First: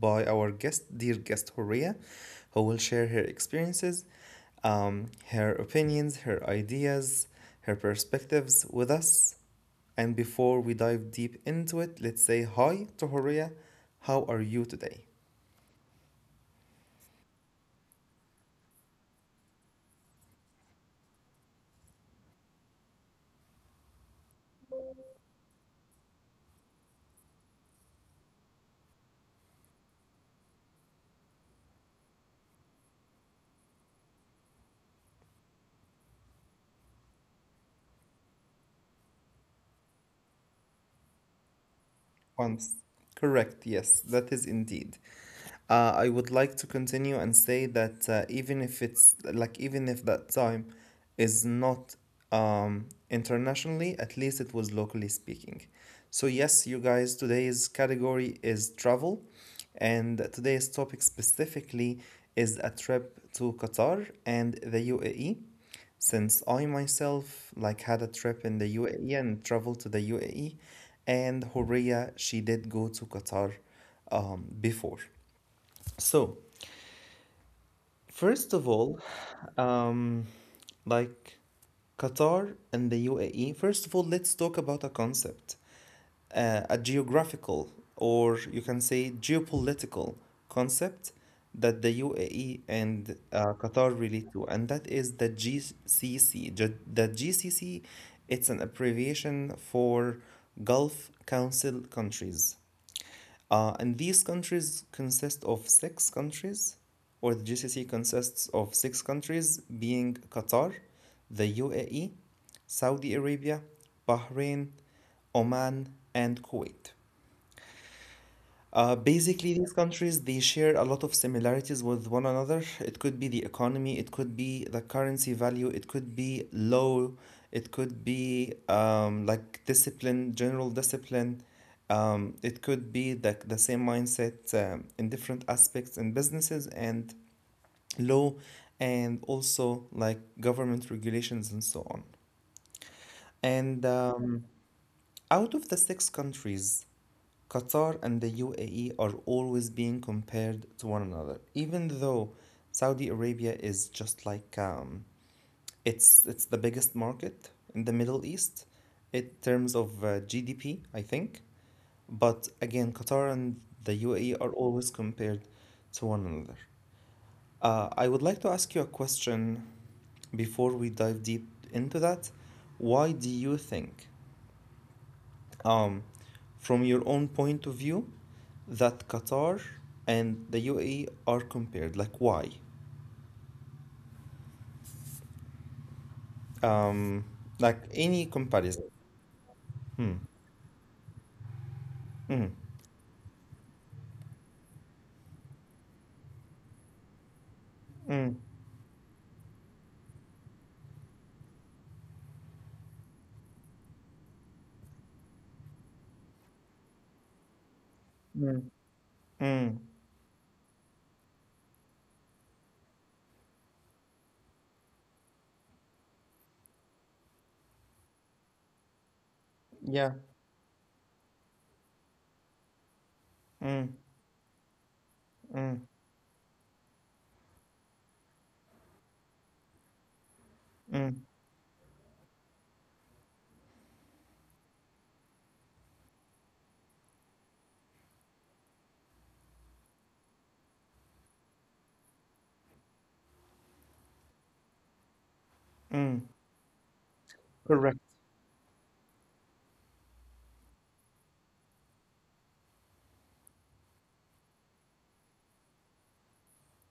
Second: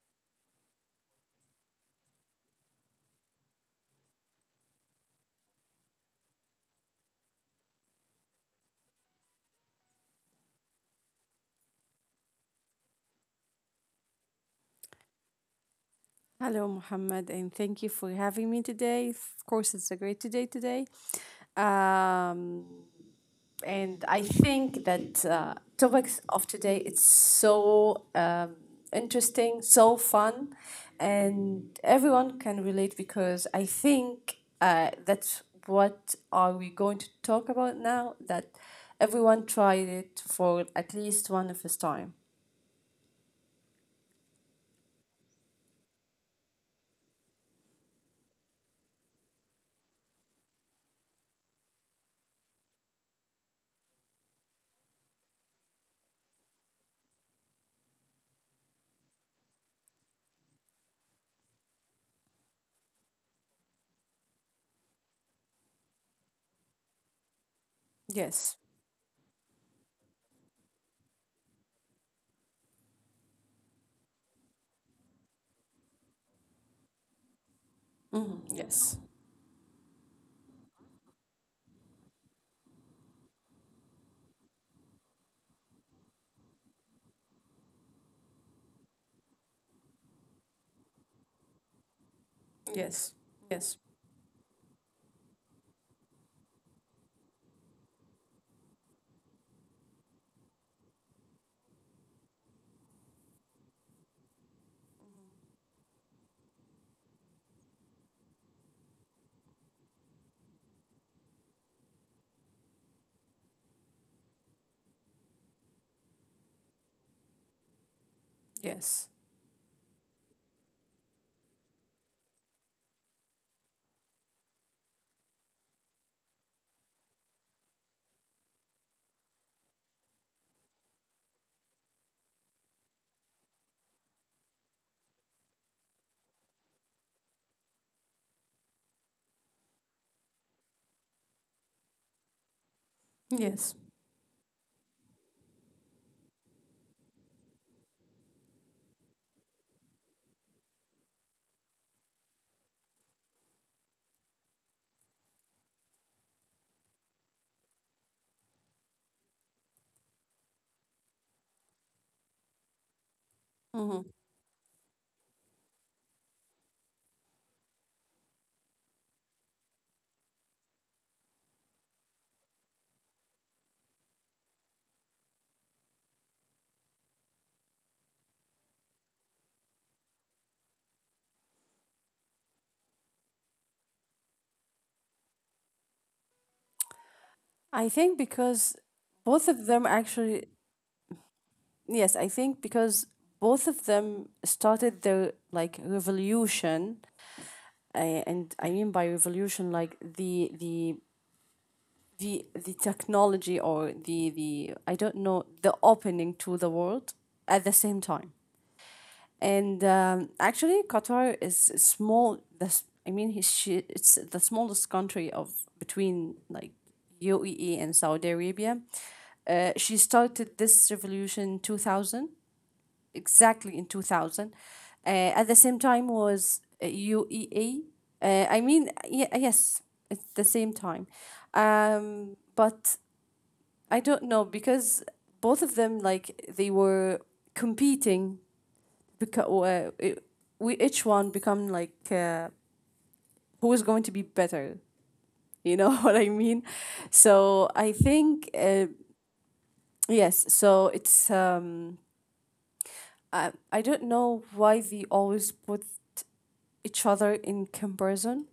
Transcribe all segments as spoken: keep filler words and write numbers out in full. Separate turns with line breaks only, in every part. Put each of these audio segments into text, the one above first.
by our guest, dear guest Horia, who will share her experiences, um, her opinions, her ideas, her perspectives with us. And before we dive deep into it, let's say hi to Horia. How are you today?
Hello, Mohammed, and thank you for having me today. Of course, it's a great today today. Um, and I think that uh, topics of today it's so um, interesting, so fun, and everyone can relate because I think uh, that's what are we going to talk about now that everyone tried it for at least one of his time.
Once. Correct, yes, that is indeed. Uh, I would like to continue and say that uh, even if it's like even if that time is not um, internationally, at least it was locally speaking. So yes, you guys, today's category is travel, and today's topic specifically is a trip to Qatar and the U A E. Since I
Yes.
myself like had a trip in the U A E and traveled to the U A E, and Horia she did go to Qatar um, before. So,
Hmm. Yes.
First of all, um, like Qatar and the U A E, first of all, let's talk about a concept, uh, a geographical or you can say geopolitical concept that the
Yes.
U A E
Yes.
and uh, Qatar relate to, and that is the G C C. Ju- The G C C, it's an abbreviation for Gulf Council countries. Uh, and these countries consist of six countries, or the G C C consists of six countries being Qatar, the U A E, Saudi Arabia, Bahrain, Oman, and Kuwait.
Yes.
Uh, basically, these countries they share a lot of similarities with one another. It could be the economy, it could be the currency value, it could be law, it could be um, like discipline, general discipline. Um, it could be the, the same mindset um, in different aspects in businesses and law, and also like government regulations and so on.
Yes.
And um, out of the six countries, Qatar and the U A E are always being compared to one another, even though Saudi Arabia is just like um, it's it's the biggest market in the Middle East in terms of uh, G D P, I think. But
Mhm.
again, Qatar and the U A E are always compared to one another. Uh, I would like to ask you a question before we dive deep into that. Why do you think, um, from your own point of view, that Qatar and the U A E are compared. Like, why?
I think
Um,
because
like
both
any
of them
comparison.
actually,
Hmm.
yes, I think because both of
Mm.
them started their, like, revolution, uh, and I mean by revolution
Mm.
like the the the the technology, or the the I don't know, the opening to the world at the same time. And
Mm.
um, actually,
Mm.
Qatar is a small. The s- I mean, he- she, it's the smallest country of between like U A E and Saudi Arabia. Uh, she started this revolution in
Yeah.
two thousand, exactly in two thousand. Uh,
Mm.
at the same time was uh,
Mm.
U E A. Uh, I mean, yeah, yes, it's the same time. Um,
Mm.
but I don't know because both of them, like, they were competing because uh, it, we each one become like, uh, who is going to be better, you know what I mean. So
Mm.
I think uh, yes, so it's um I, I don't know why they always put each other in comparison,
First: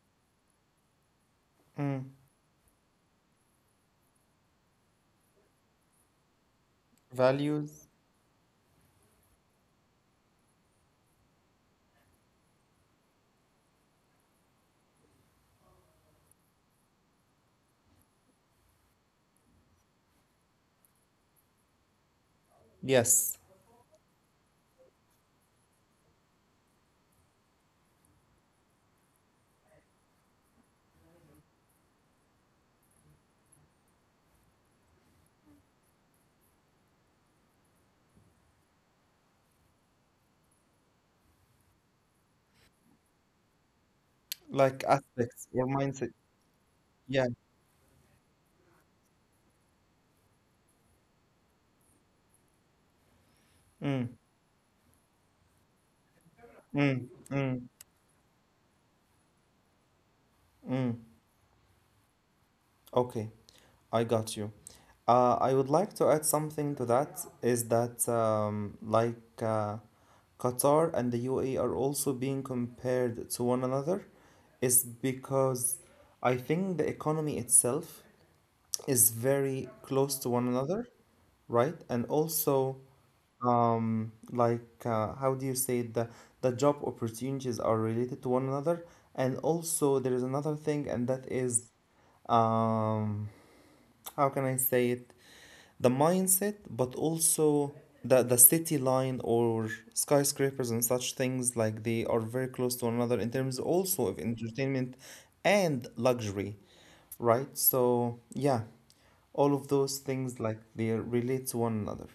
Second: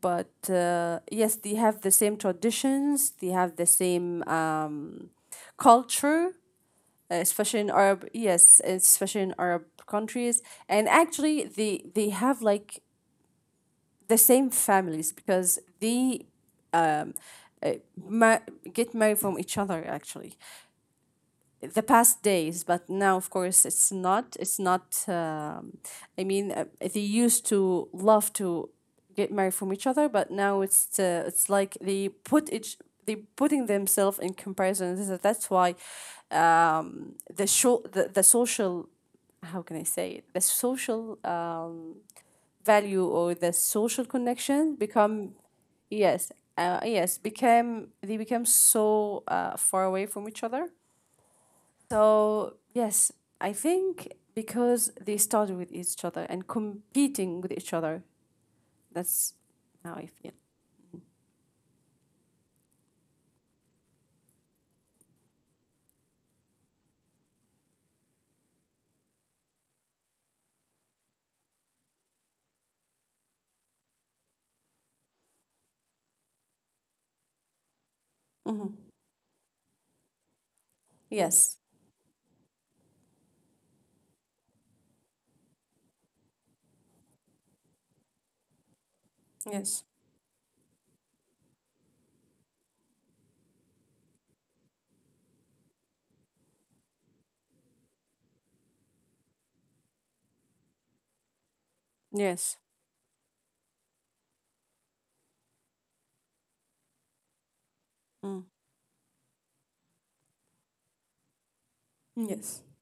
but uh, yes, they have the same
Mm.
traditions. They have the same um culture, especially in
Values.
arab yes, especially in Arab countries. And actually, they they have like the same families because they, uh, ma- get married from each other actually the past days. But now, of
Yes.
course, it's not, it's not um, I mean, uh, they used to love to get married from each other. But now it's, uh, it's like, they put each they putting themselves in comparison. This is- that's why um, the show the, the social, how can I say it? The social, um, value, or the social connection
Like
become—
aspects or mindset.
Yes, uh, yes,
Yeah.
became they became so uh, far away from each other. So yes, I think
Mm.
because they started with each other and
Mm.
competing with each
Mm.
other. That's how I feel.
Mm. Okay, I got you. Uh, I would like to add something to that is that um, like uh, Qatar and the U A E are also being compared to one another is because I think the economy itself
Hmm.
is very close to one another,
Yes,
right? And also um, like uh, how do you say it? the the job opportunities are related to one another. And
yes,
also there is another thing, and that is um, how can I say it? The mindset, but also the the city line or skyscrapers and such things like
yes.
they are very close to one another in terms also of entertainment and luxury, right?
Mm.
So yeah, all of those things like they relate to one
Yes.
another.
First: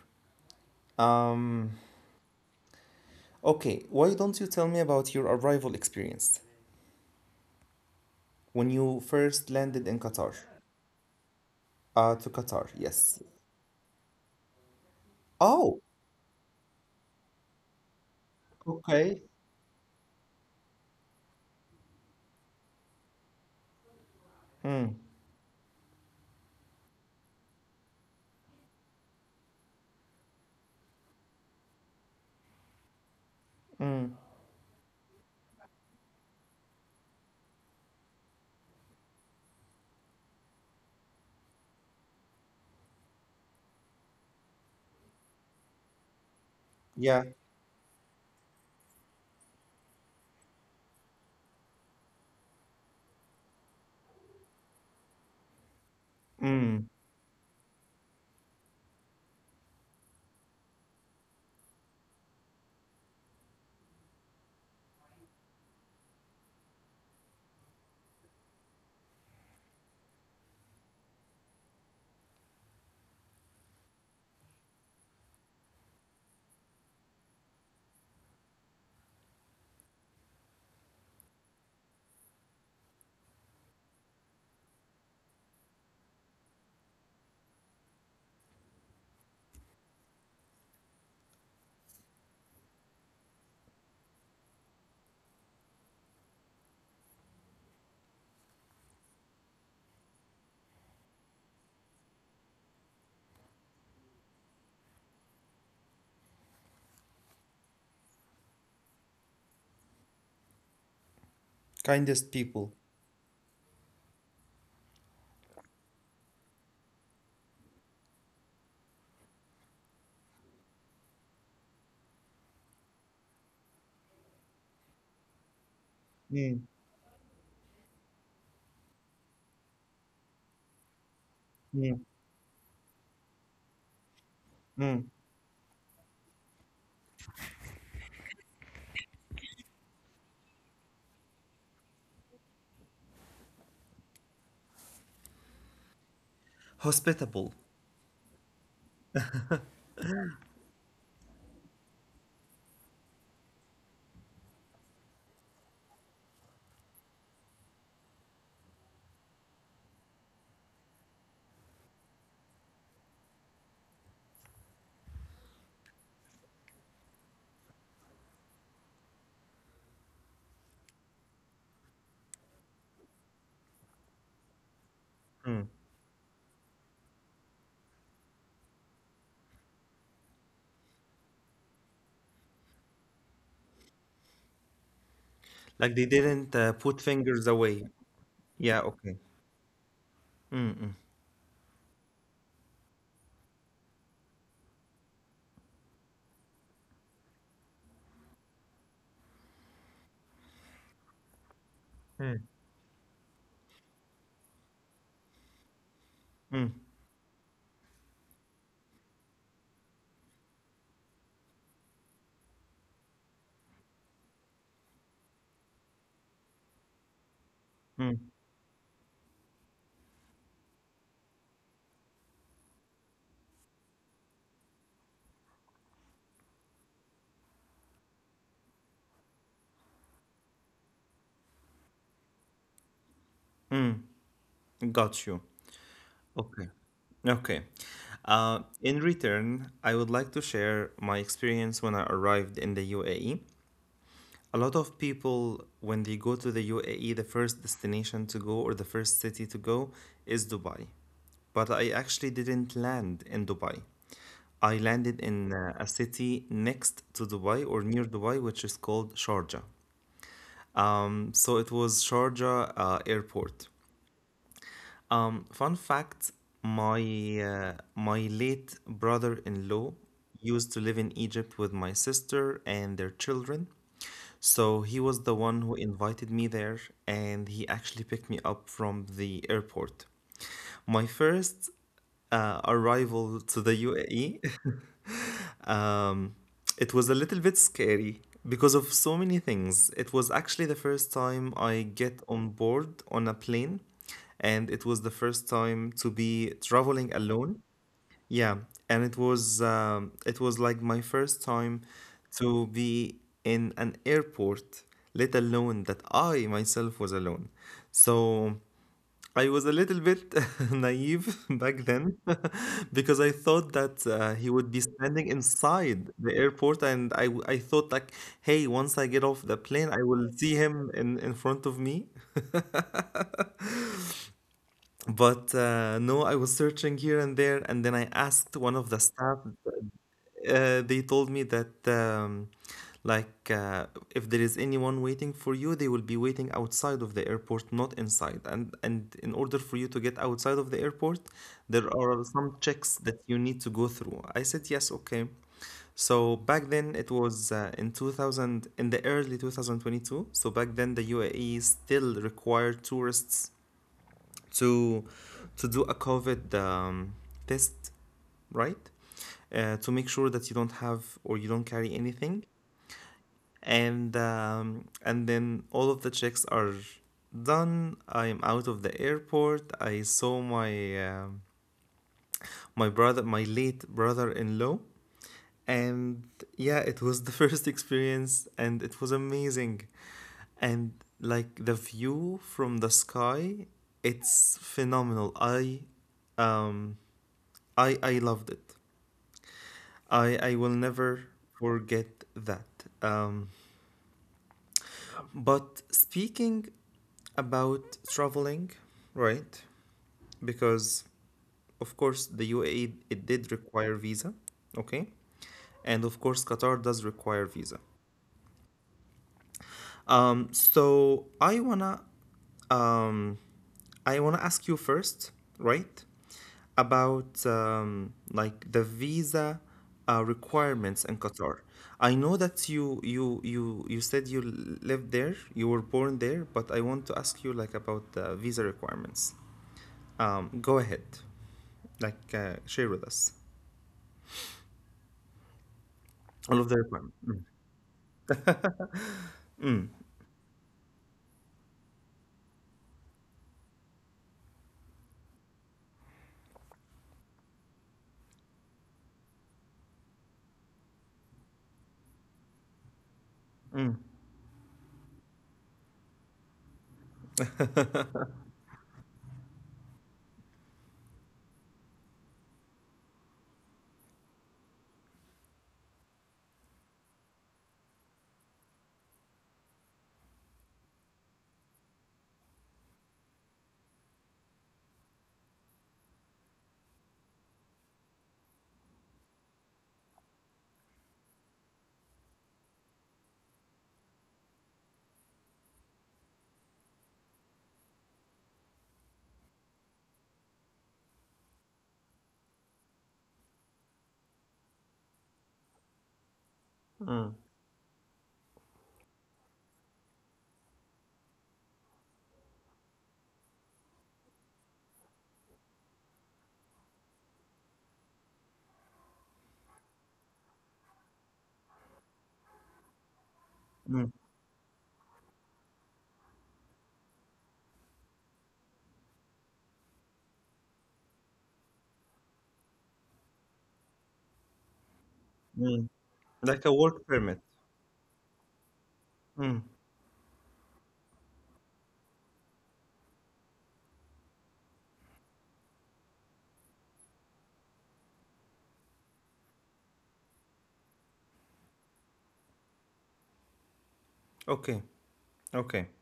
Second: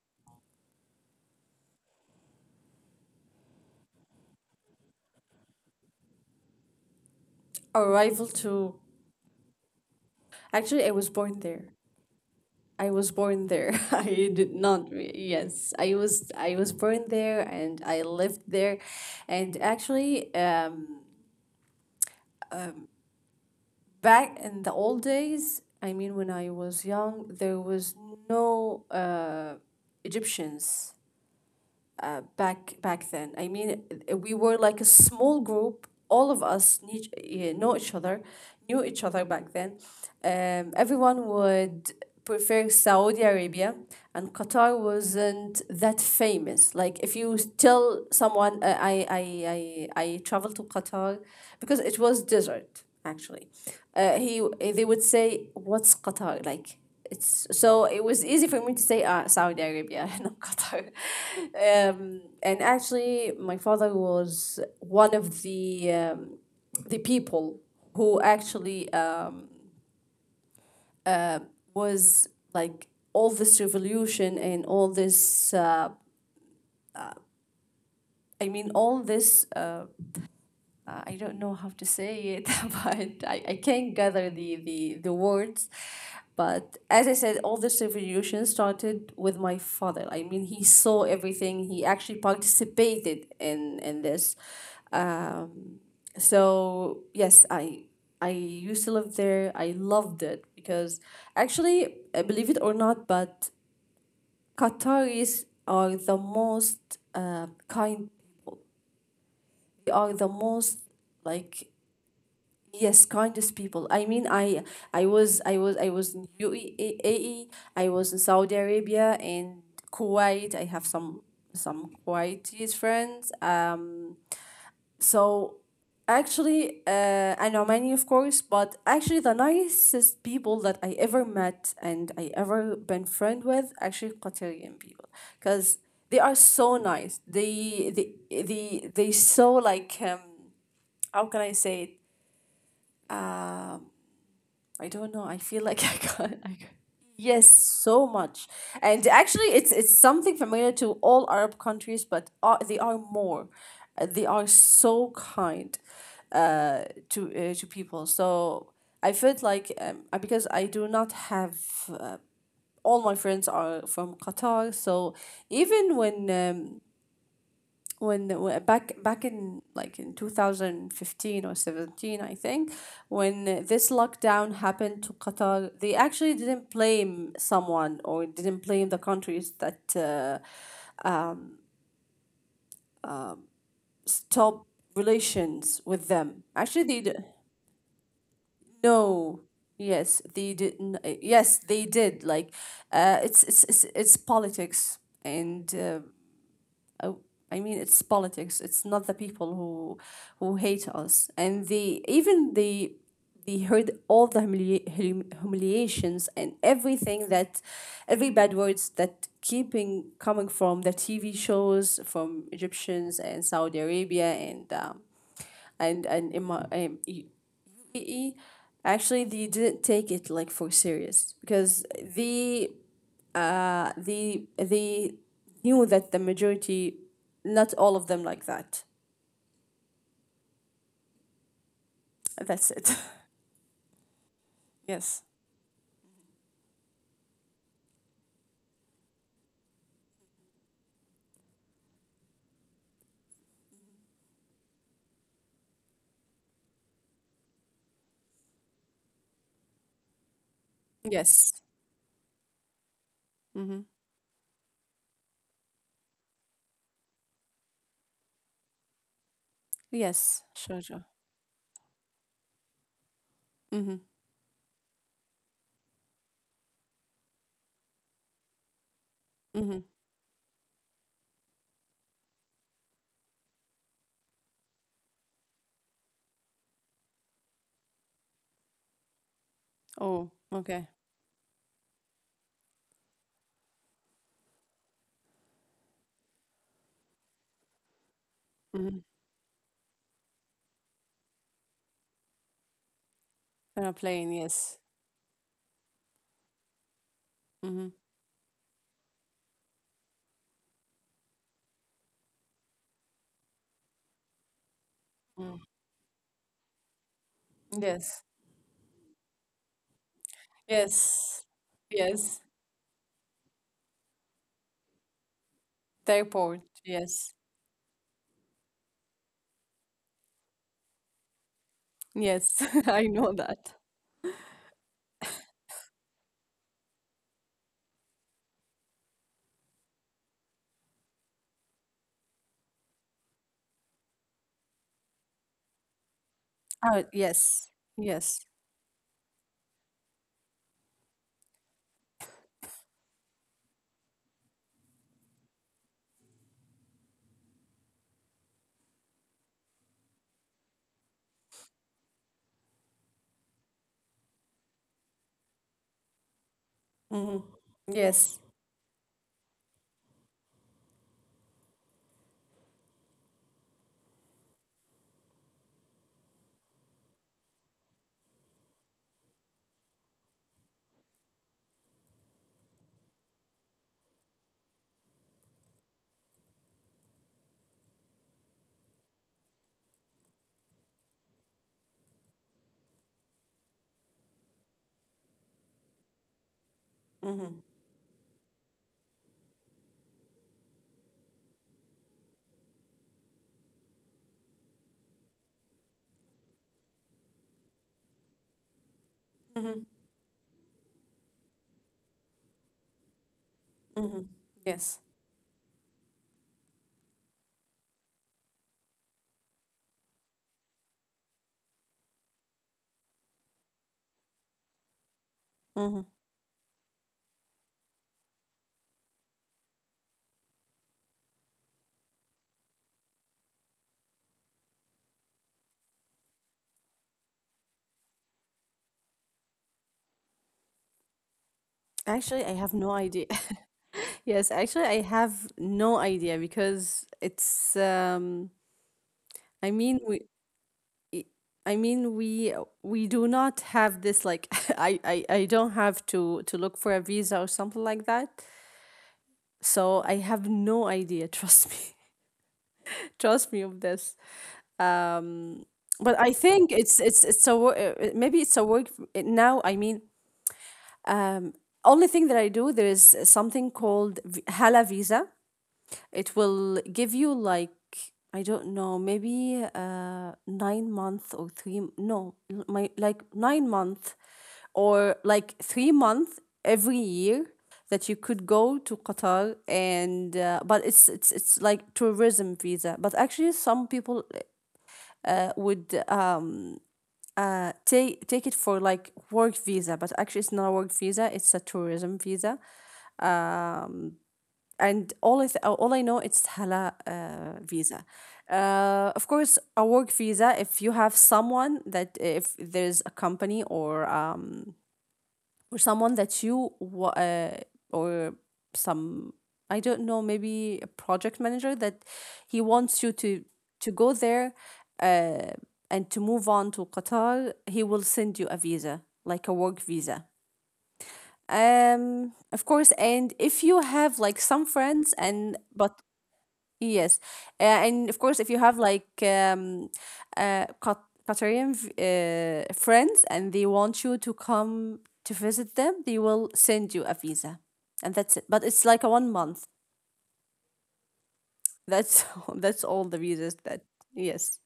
Um, okay, why don't you tell me about your arrival experience
Arrival to
when you first landed in Qatar?
actually, I was born there.
Uh, to Qatar,
I was
yes.
born there. I did not. re- Yes,
Oh,
I was. I was born there, and I lived there,
okay.
and actually, uh, back in the old days, I mean, when I was young, there was no, uh, Egyptians, uh, back back then. I mean, uh, we were like a small group. All of us, need eh, know each other, knew each other back then. Um, everyone would prefer Saudi Arabia, and Qatar wasn't that famous. Like, if
Yeah.
you tell someone, uh, I I I I traveled to Qatar, because it was desert actually. Uh, he eh, they would say, "What's Qatar like?"
Mm,
it's so it was easy for me to say, uh, Saudi Arabia, not Qatar. Um, and actually, my father was one of the um, the people who actually, um, was like all this revolution and all this. Uh, I mean, all this, uh, uh, I don't know how to say it, but I, I can't gather the, the, the words. But as I said, all this revolution started with my father. I mean, he saw everything. He actually participated in in this. Um, so yes, I I used to live there. I loved it because actually, uh, believe it or not, but Qataris are the most, uh, kind. They are the most, like—
kindest people.
Yes, kindest people. I mean, I I was I was I was in U A E. Was in Saudi Arabia and Kuwait. I have some some Kuwaiti friends. Uh, so
Mm.
actually, uh, and Omani, of course. But actually, the nicest people that I ever met
Mm,
and I ever been friend with actually Qatarian
mm.
people, because they are so nice. They they they they so like, um, how can I say it? Um I don't know. I feel like I can't. I-
Hospitable.
Yes, so much. And actually, it's it's something familiar to all Arab countries, but uh, they are more. Uh, They are so kind, uh, to uh, to people. So I felt like, um, uh, because I do not have, uh, all my friends are from Qatar, so even when, um, when the, when- back back in like in twenty fifteen or seventeen, I think, when this lockdown happened to
Mm.
Qatar, they actually didn't blame someone, or didn't blame the countries that, uh, stop
Like
relations
they
with
didn't
them.
uh, put
Actually, they d-
fingers away. Yeah, okay.
no, yes, they didn't. Yes, they did, like, uh, it's, it's it's it's politics, and uh, uh, I mean, it's politics. It's not the people who who hate us, and they
Mm.
even they they heard all the, humili- humiliations and
Mm,
everything, that every bad words that keeping coming from the T V shows from Egyptians and Saudi Arabia, and um, and and Ima- um, U- U
mm.
A E- actually, they didn't take it like for serious because they, uh, they they knew that the majority, not all of them, like that. That's it.
Got you.
Yes.
Okay. Okay. Uh, in return, I would like to share my experience when I arrived in the U A E. A lot of people, when they go to the U A E, the first destination to go or the first city to go is Dubai. But I actually
Yes.
didn't land in Dubai.
Mm-hmm.
I landed in uh, a city next to Dubai or near Dubai, which is called Sharjah. Um,
Yes,
so it
sure, sure.
was Sharjah uh, airport.
Mm-hmm.
Um, fun fact, my uh, my late brother-in-law
Mm-hmm.
used to live in Egypt with my sister and their children. So he was the one who invited me there, and he actually picked me up from the airport. My
Oh,
first
okay.
uh, arrival to the U A E. Um, it was a little bit scary because of so many
Mm-hmm.
things. It was actually the first time I get on board on a plane, and it
They're
was the
playing,
first
yes.
time to be traveling alone. Yeah,
Mm-hmm.
and it was um, it was like my first time to be in an airport, let alone that I
Mm.
myself was alone. So
Yes.
I was a little bit naive back then
Yes.
because I
Yes.
thought that uh, he would be standing inside the airport, and I, w-
They're—
I thought like,
Yes.
hey, once I get off the plane, I will see him in, in front of me.
Yes. I know that.
But uh, no, I was searching here and there, and then I asked one of the staff. Uh, they told me that um, like uh, if there is anyone waiting for you, they will be waiting outside of the airport, not
Oh,
inside.
yes.
And and in
Yes.
order for you to get outside of the airport, there are some checks that you need to go through. I said yes, okay. So back then it was uh, in two thousand in the early two thousand twenty-two. So back then the U A E still required tourists to to do a COVID um, test,
Mm-hmm.
right?
Yes.
Uh, to make sure that you don't have or you don't carry anything, and um, and then all of the checks are done. I am out of the airport. I saw my um my brother, my late brother-in-law, and yeah, it was the first experience, and it was amazing. And like the view from the sky, it's phenomenal. I um I I loved it. I I will never forget that. Um, but speaking about traveling, right? Because
Mm-hmm.
of course the U A E it did require visa, okay? And
Mm-hmm.
of course Qatar
Yes.
does require visa. Um, so I wanna um, I wanna ask you first, right, about
Mm-hmm.
um, like the visa uh, requirements in Qatar. I know that you you you you said you lived there, you were born there, but I want to ask you like about the visa requirements. Um, go ahead, like uh, share with us
Actually, I have no idea. Yes,
all
actually,
of the
I
requirements.
have
Mm.
no idea because it's,
Mm,
um I mean we I mean we we do not have this, like I, I I don't have to to look for a visa or something like that. So I have no idea, trust me.
mm,
Trust me of this. Um but I think it's it's it's a wo- uh, maybe it's a work now. I mean, only thing that I do there is something called, v- Hala visa. It will give you, like, I don't know, maybe uh nine month, or three, no, my like nine month, or like three month every year, that you could go to Qatar. And uh, but it's it's it's like tourism visa. But actually, some people, uh, would, uh, take take it for like work visa. But actually, it's not a work visa; it's a tourism visa. And all I th- uh, all I know, it's Hala, uh, visa. Uh, of course, a work visa. If you have someone that, if there's a company, or um or someone that you, wa- uh, or some, I don't know, maybe a project manager, that he
mm,
wants you to to go there, uh, and to move on to Qatar, he will send you a visa like a work visa. Um, of course, and if you have
mm.
like some
Like
friends,
a work
and
permit.
but— Yes. Uh,
Mm.
and of course, if you have like, um, uh, Qat- Qatarian, v- uh, friends, and they want you to come to visit them, they will send you a visa. And that's it. But it's like a one month. That's that's all the
Okay,
visas that,
okay.
yes.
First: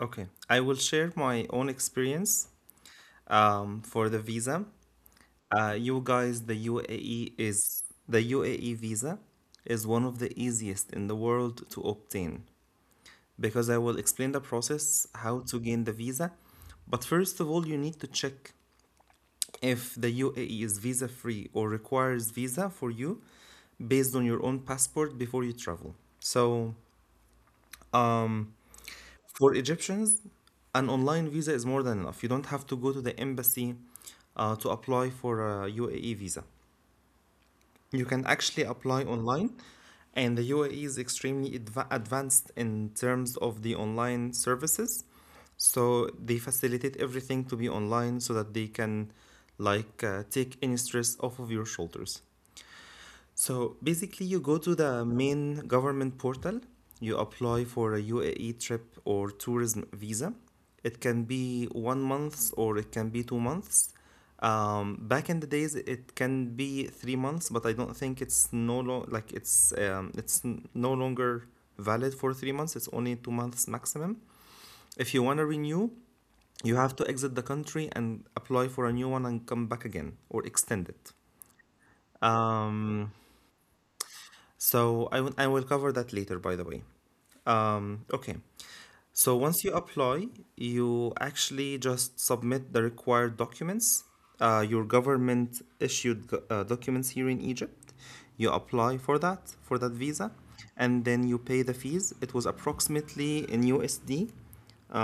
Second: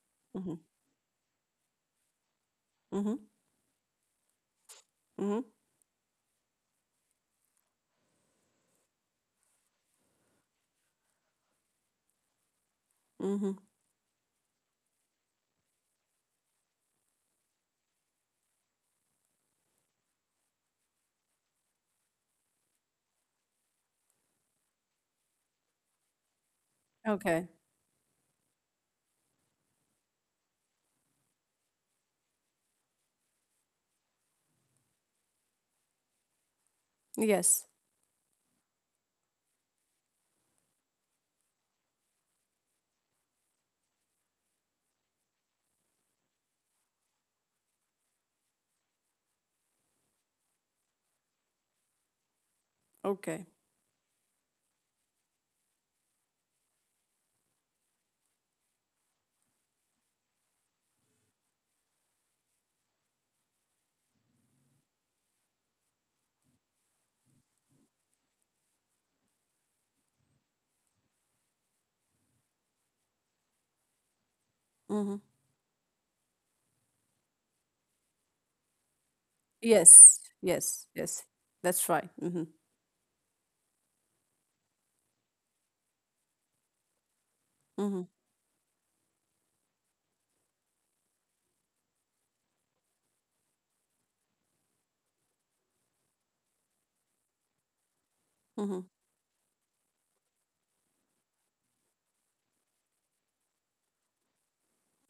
Okay,
Mm-hmm.
I will share my own experience
Mm-hmm.
um, for the visa.
Mm-hmm.
Uh, you guys, the U A E is the U A E visa is one of the easiest in the world to obtain
Mm-hmm.
because I will explain the process how to gain the visa. But first of all, you need to check if the U A E is visa free or requires visa for you based on your own passport before you travel. So,
Okay.
um, For Egyptians, an online visa is more than enough. You don't have to go to the embassy uh, to apply for a U A E visa.
Yes.
You can actually apply online, and the U A E is extremely adva- advanced in terms of the online services. So they facilitate everything to be online so that they can like uh, take any stress off of your shoulders.
Okay.
So basically, you go to the main government portal, you apply for a U A E trip or tourism visa. It can be one month or it can be two months. Um, back in the days, it can be three months, but I don't think it's no lo- like it's um, it's n- no longer valid for three months. It's only two months maximum.
Mm-hmm.
If you want to renew, you have to exit the country and apply for a new one and
Yes.
come back again or
Yes.
extend
Yes.
it.
That's right. Mm-hmm.
Um, So I will I will cover that later, by the way.
Mm-hmm.
Um, okay. So once you apply, you actually just submit the required documents, uh, your government issued go- uh, documents here in Egypt. You
Mm-hmm.
apply for that for that visa, and then you pay the fees. It was approximately in U S D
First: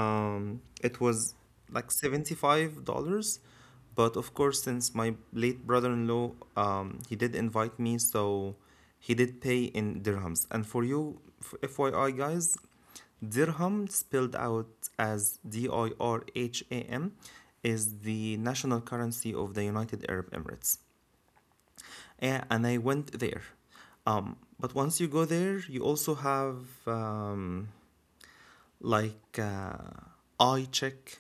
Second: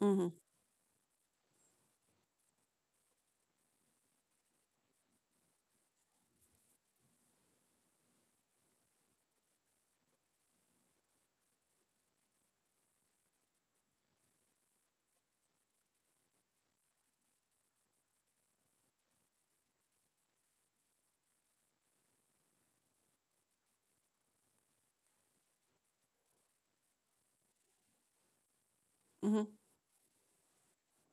Mm-hmm.
it was like seventy-five dollars but of course, since my late brother-in-law, um, he did invite me, so he did pay in dirhams. And for you, f- FYI guys, dirham spelled out as D I R H A M is the national currency of the United Arab Emirates. A- And I went there. Um, but once you go there, you also have um, like uh, eye check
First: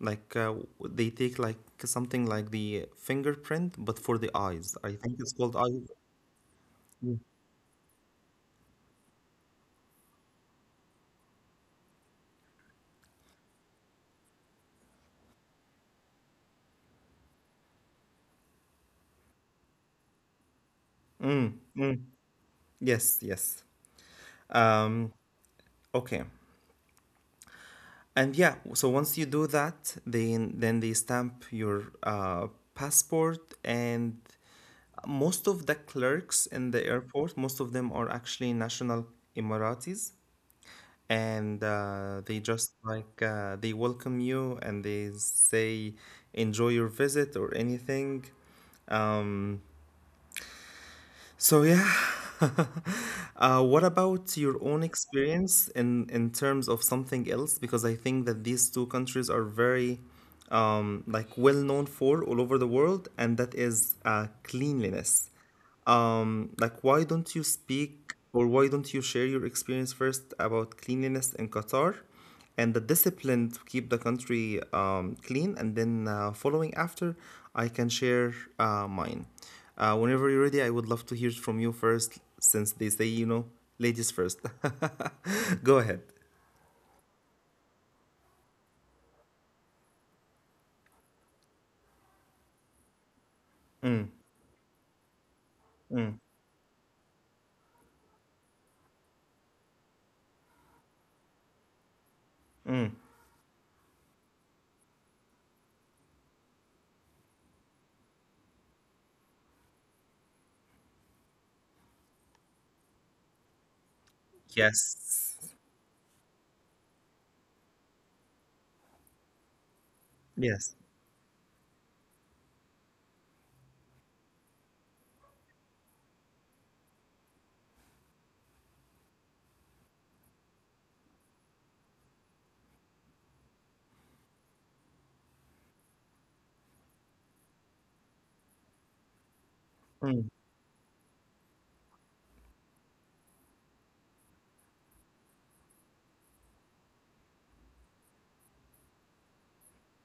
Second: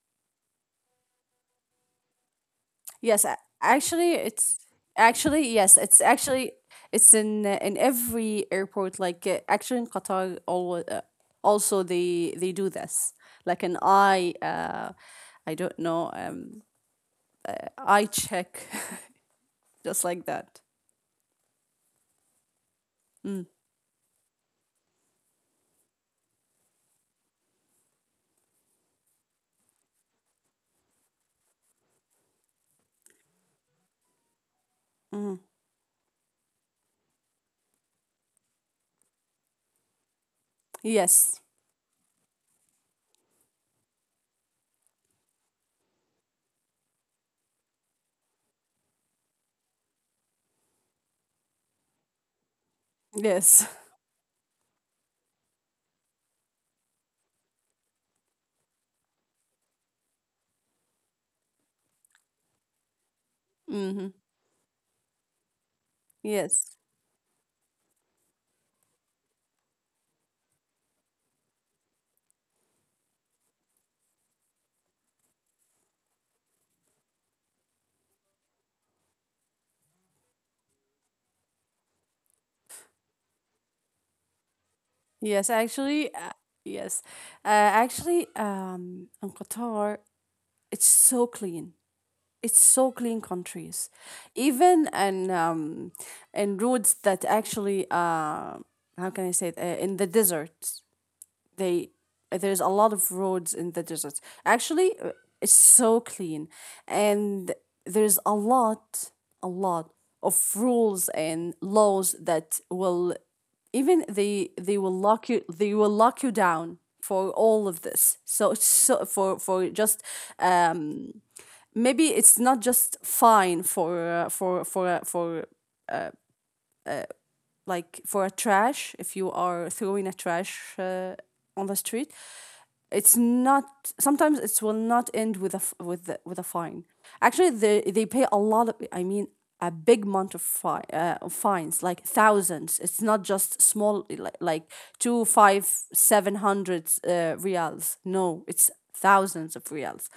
like uh, they take like something like the
Yes, a-
fingerprint, but
actually,
for the
it's
eyes. I think it's
actually
called
yes,
eye.
it's actually it's
Mm,
in uh, in every airport. Like, uh, actually in Qatar, always, uh, also they they do this. Like an eye, uh, I don't know, um, uh, eye check, just like that.
mm, mm.
Mm.
Yes, yes. Um, okay. And yeah, so once you do that, then then they stamp your uh, passport, and
Mm.
most of the clerks in the airport, most of them are actually national Emiratis.
Yes,
And uh, they just like uh, they welcome you and they say enjoy your visit or anything um, so yeah.
yes,
Uh, what about your own experience in in terms of something else, because I think that these two countries are very um, like well known for all over the world, and that
mm-hmm.
is uh, cleanliness.
Yes,
Um, like, why don't you speak or why don't you share your experience first about cleanliness in Qatar and the discipline to keep the country um, clean? And then, uh, following after, I can share uh, mine. Uh, whenever you're ready, I would love to hear from you first, since they say, you know, ladies first.
yes.
Go
Actually,
ahead.
uh, yes, uh, actually, um, in Qatar, it's so clean it's so clean countries, even, and um and roads that actually, uh how can I say it, uh, in the desert, they there's a lot of roads in the desert. Actually, uh, it's so clean, and there's a lot a lot of rules and laws that will, even, they they will lock you
Yes.
they will lock you down for all of this. So it's so, for for just,
Yes.
um maybe it's not just fine for uh, for for uh, for, like, for a trash. If you are throwing a trash, uh, on the street, it's not— sometimes it will not end with a with the, with a fine. Actually, they they pay a lot of, I mean, a big amount
Mm.
of fi- uh, of fines, like thousands. It's not just small, like like two five seven hundred, uh, reals. No, it's thousands of reals.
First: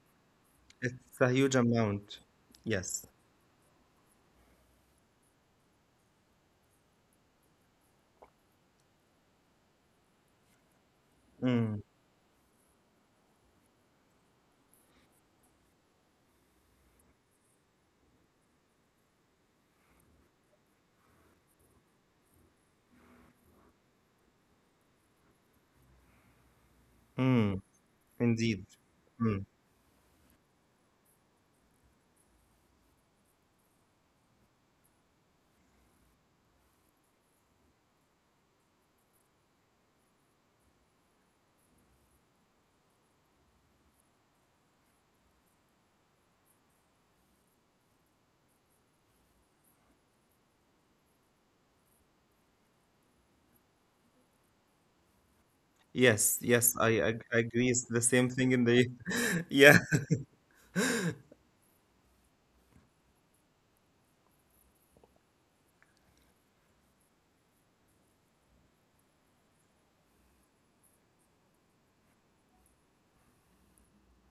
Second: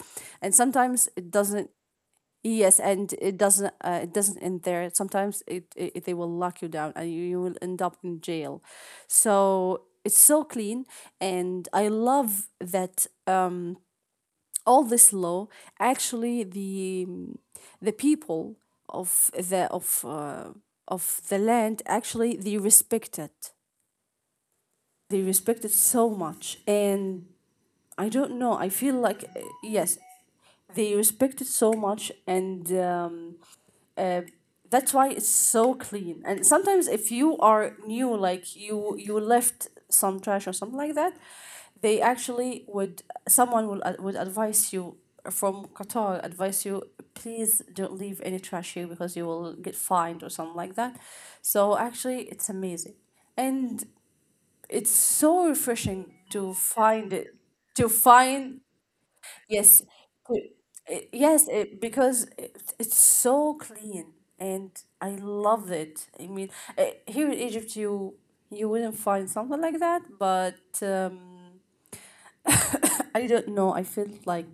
And sometimes
It's
it
a huge
doesn't—
amount.
Yes,
Yes.
and it doesn't, uh, it doesn't end there. Sometimes, it, it they will lock you down, and you, you will end up in jail. So it's so clean, and
Mm.
I love that, um, all this law. Actually, the um, the people of, the of uh, of the land actually, they respect it. They respect it so much, and
Mm.
I don't know, I
Indeed.
feel like uh, yes, they respect it so much, and um, that's why it's so clean. And sometimes if you are new, like you you left some trash or something like that, they actually would someone will ad- would advise you from Qatar, advise you, please don't leave any trash here because you will get fined or something like that. So actually, it's amazing, and it's so refreshing to
Yes, yes,
find
I
it
ag-
to
agree. It's the same
find
thing in the,
Yes,
yeah,
co- uh, yes, uh, because it, it's so clean, and I love it. I mean, uh, here in Egypt, you you wouldn't find something like that, but um, I don't know. I feel like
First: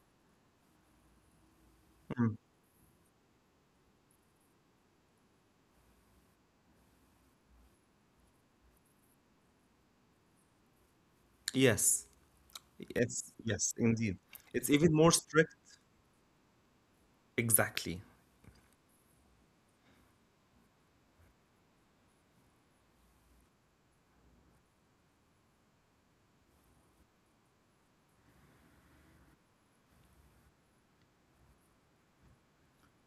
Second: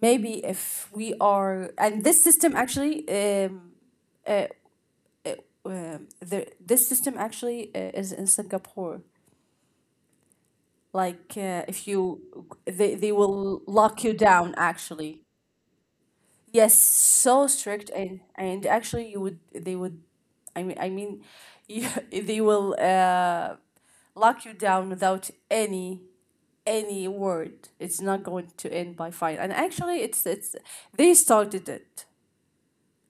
maybe if we are, and this system, actually, um, uh, uh, um, the this system actually uh, is in Singapore. Like, uh, if
yes,
you, they they
yes,
will
yes,
lock you
indeed.
down,
It's even more
actually.
strict,
Yes, so strict,
exactly,
and and actually, you would they would, I mean, I mean, you, they will uh, lock you down without any any word. It's not going to end by fine. And actually, it's it's they started it.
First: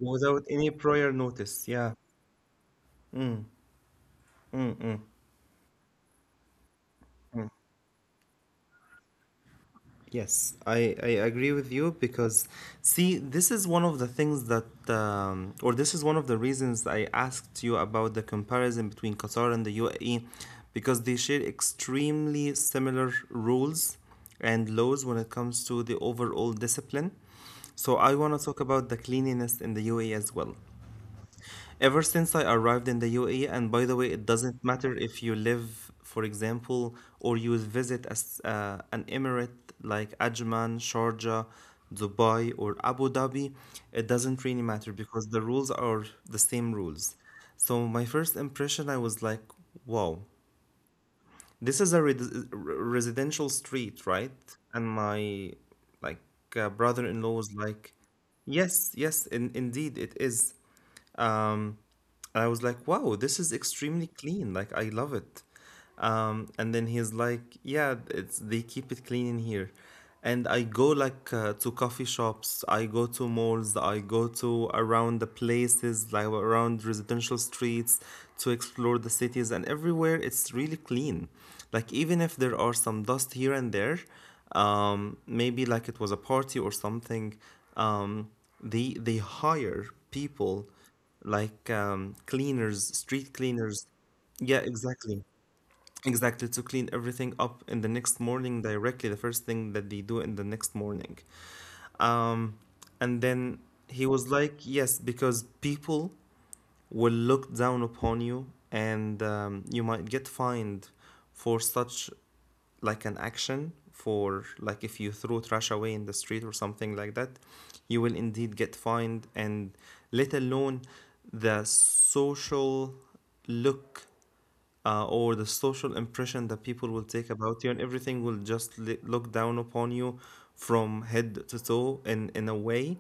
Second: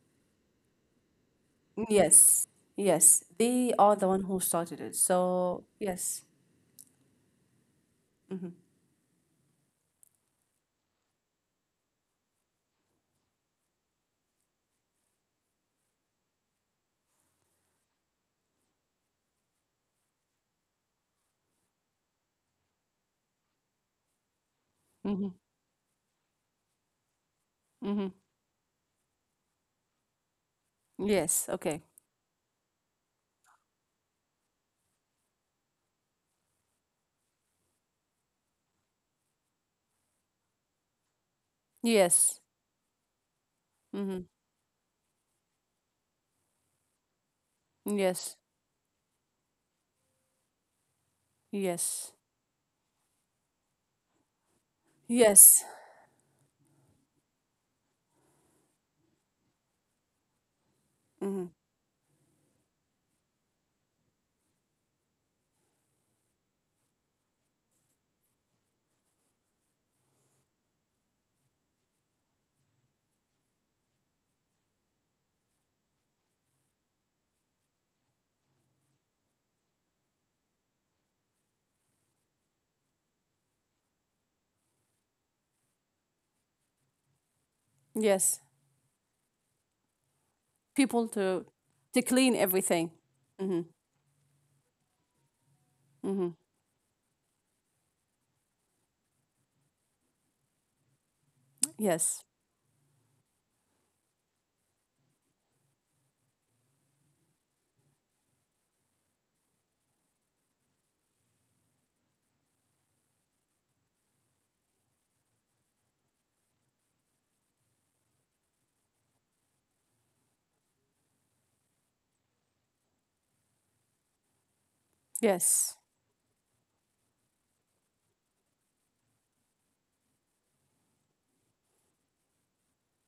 without any prior notice. Yeah.
Yes, yes, they are the one who started it. So yes. Mm-hmm.
Yes, I, I agree with you, because, see, this is one of the things that, um, or this is one of the reasons I asked you about the comparison between Qatar and the U A E, because they share extremely similar rules and laws when
Mm-hmm.
it comes to the overall discipline. So
Mm-hmm.
I want to talk about the cleanliness in the U A E as well.
Yes, okay.
Ever since I arrived in the U A E, and by the way, it doesn't matter if you live, for example, or you visit as uh, an emirate like Ajman, Sharjah,
Yes.
Dubai, or Abu Dhabi, it
Mm-hmm.
doesn't really matter because the rules are the same rules. So my
Yes,
first impression, I was like, wow, this
yes,
is a res- residential street, right? And
yes.
my like uh, brother-in-law was like, yes, yes, in, indeed it is.
Mm-hmm.
Um, I was like, wow, this is extremely clean. Like, I love it. Um, and then he's like, yeah, it's they keep it clean in here. And I go like uh, to coffee shops, I go to malls, I go to around the places, like around residential streets to explore the cities, and everywhere it's really clean. Like, even if there are some dust here and there, um, maybe like it was a party or something, um,
Yes.
they, they hire people
People to
like
to
um,
clean
cleaners,
everything.
street
Hmm.
cleaners. Yeah, exactly.
Hmm.
Exactly, to clean everything up in the next morning directly, the first thing that they do in the next morning.
Yes.
Um, and then he was like, yes, because people will look down upon you and um, you might get fined for such like an action, for like if you throw trash away in the street or something like that, you will indeed get fined. And let alone the social look, uh, or the
Yes.
social impression that people will take about you, and everything will just li- look down upon you from head to toe in, in a way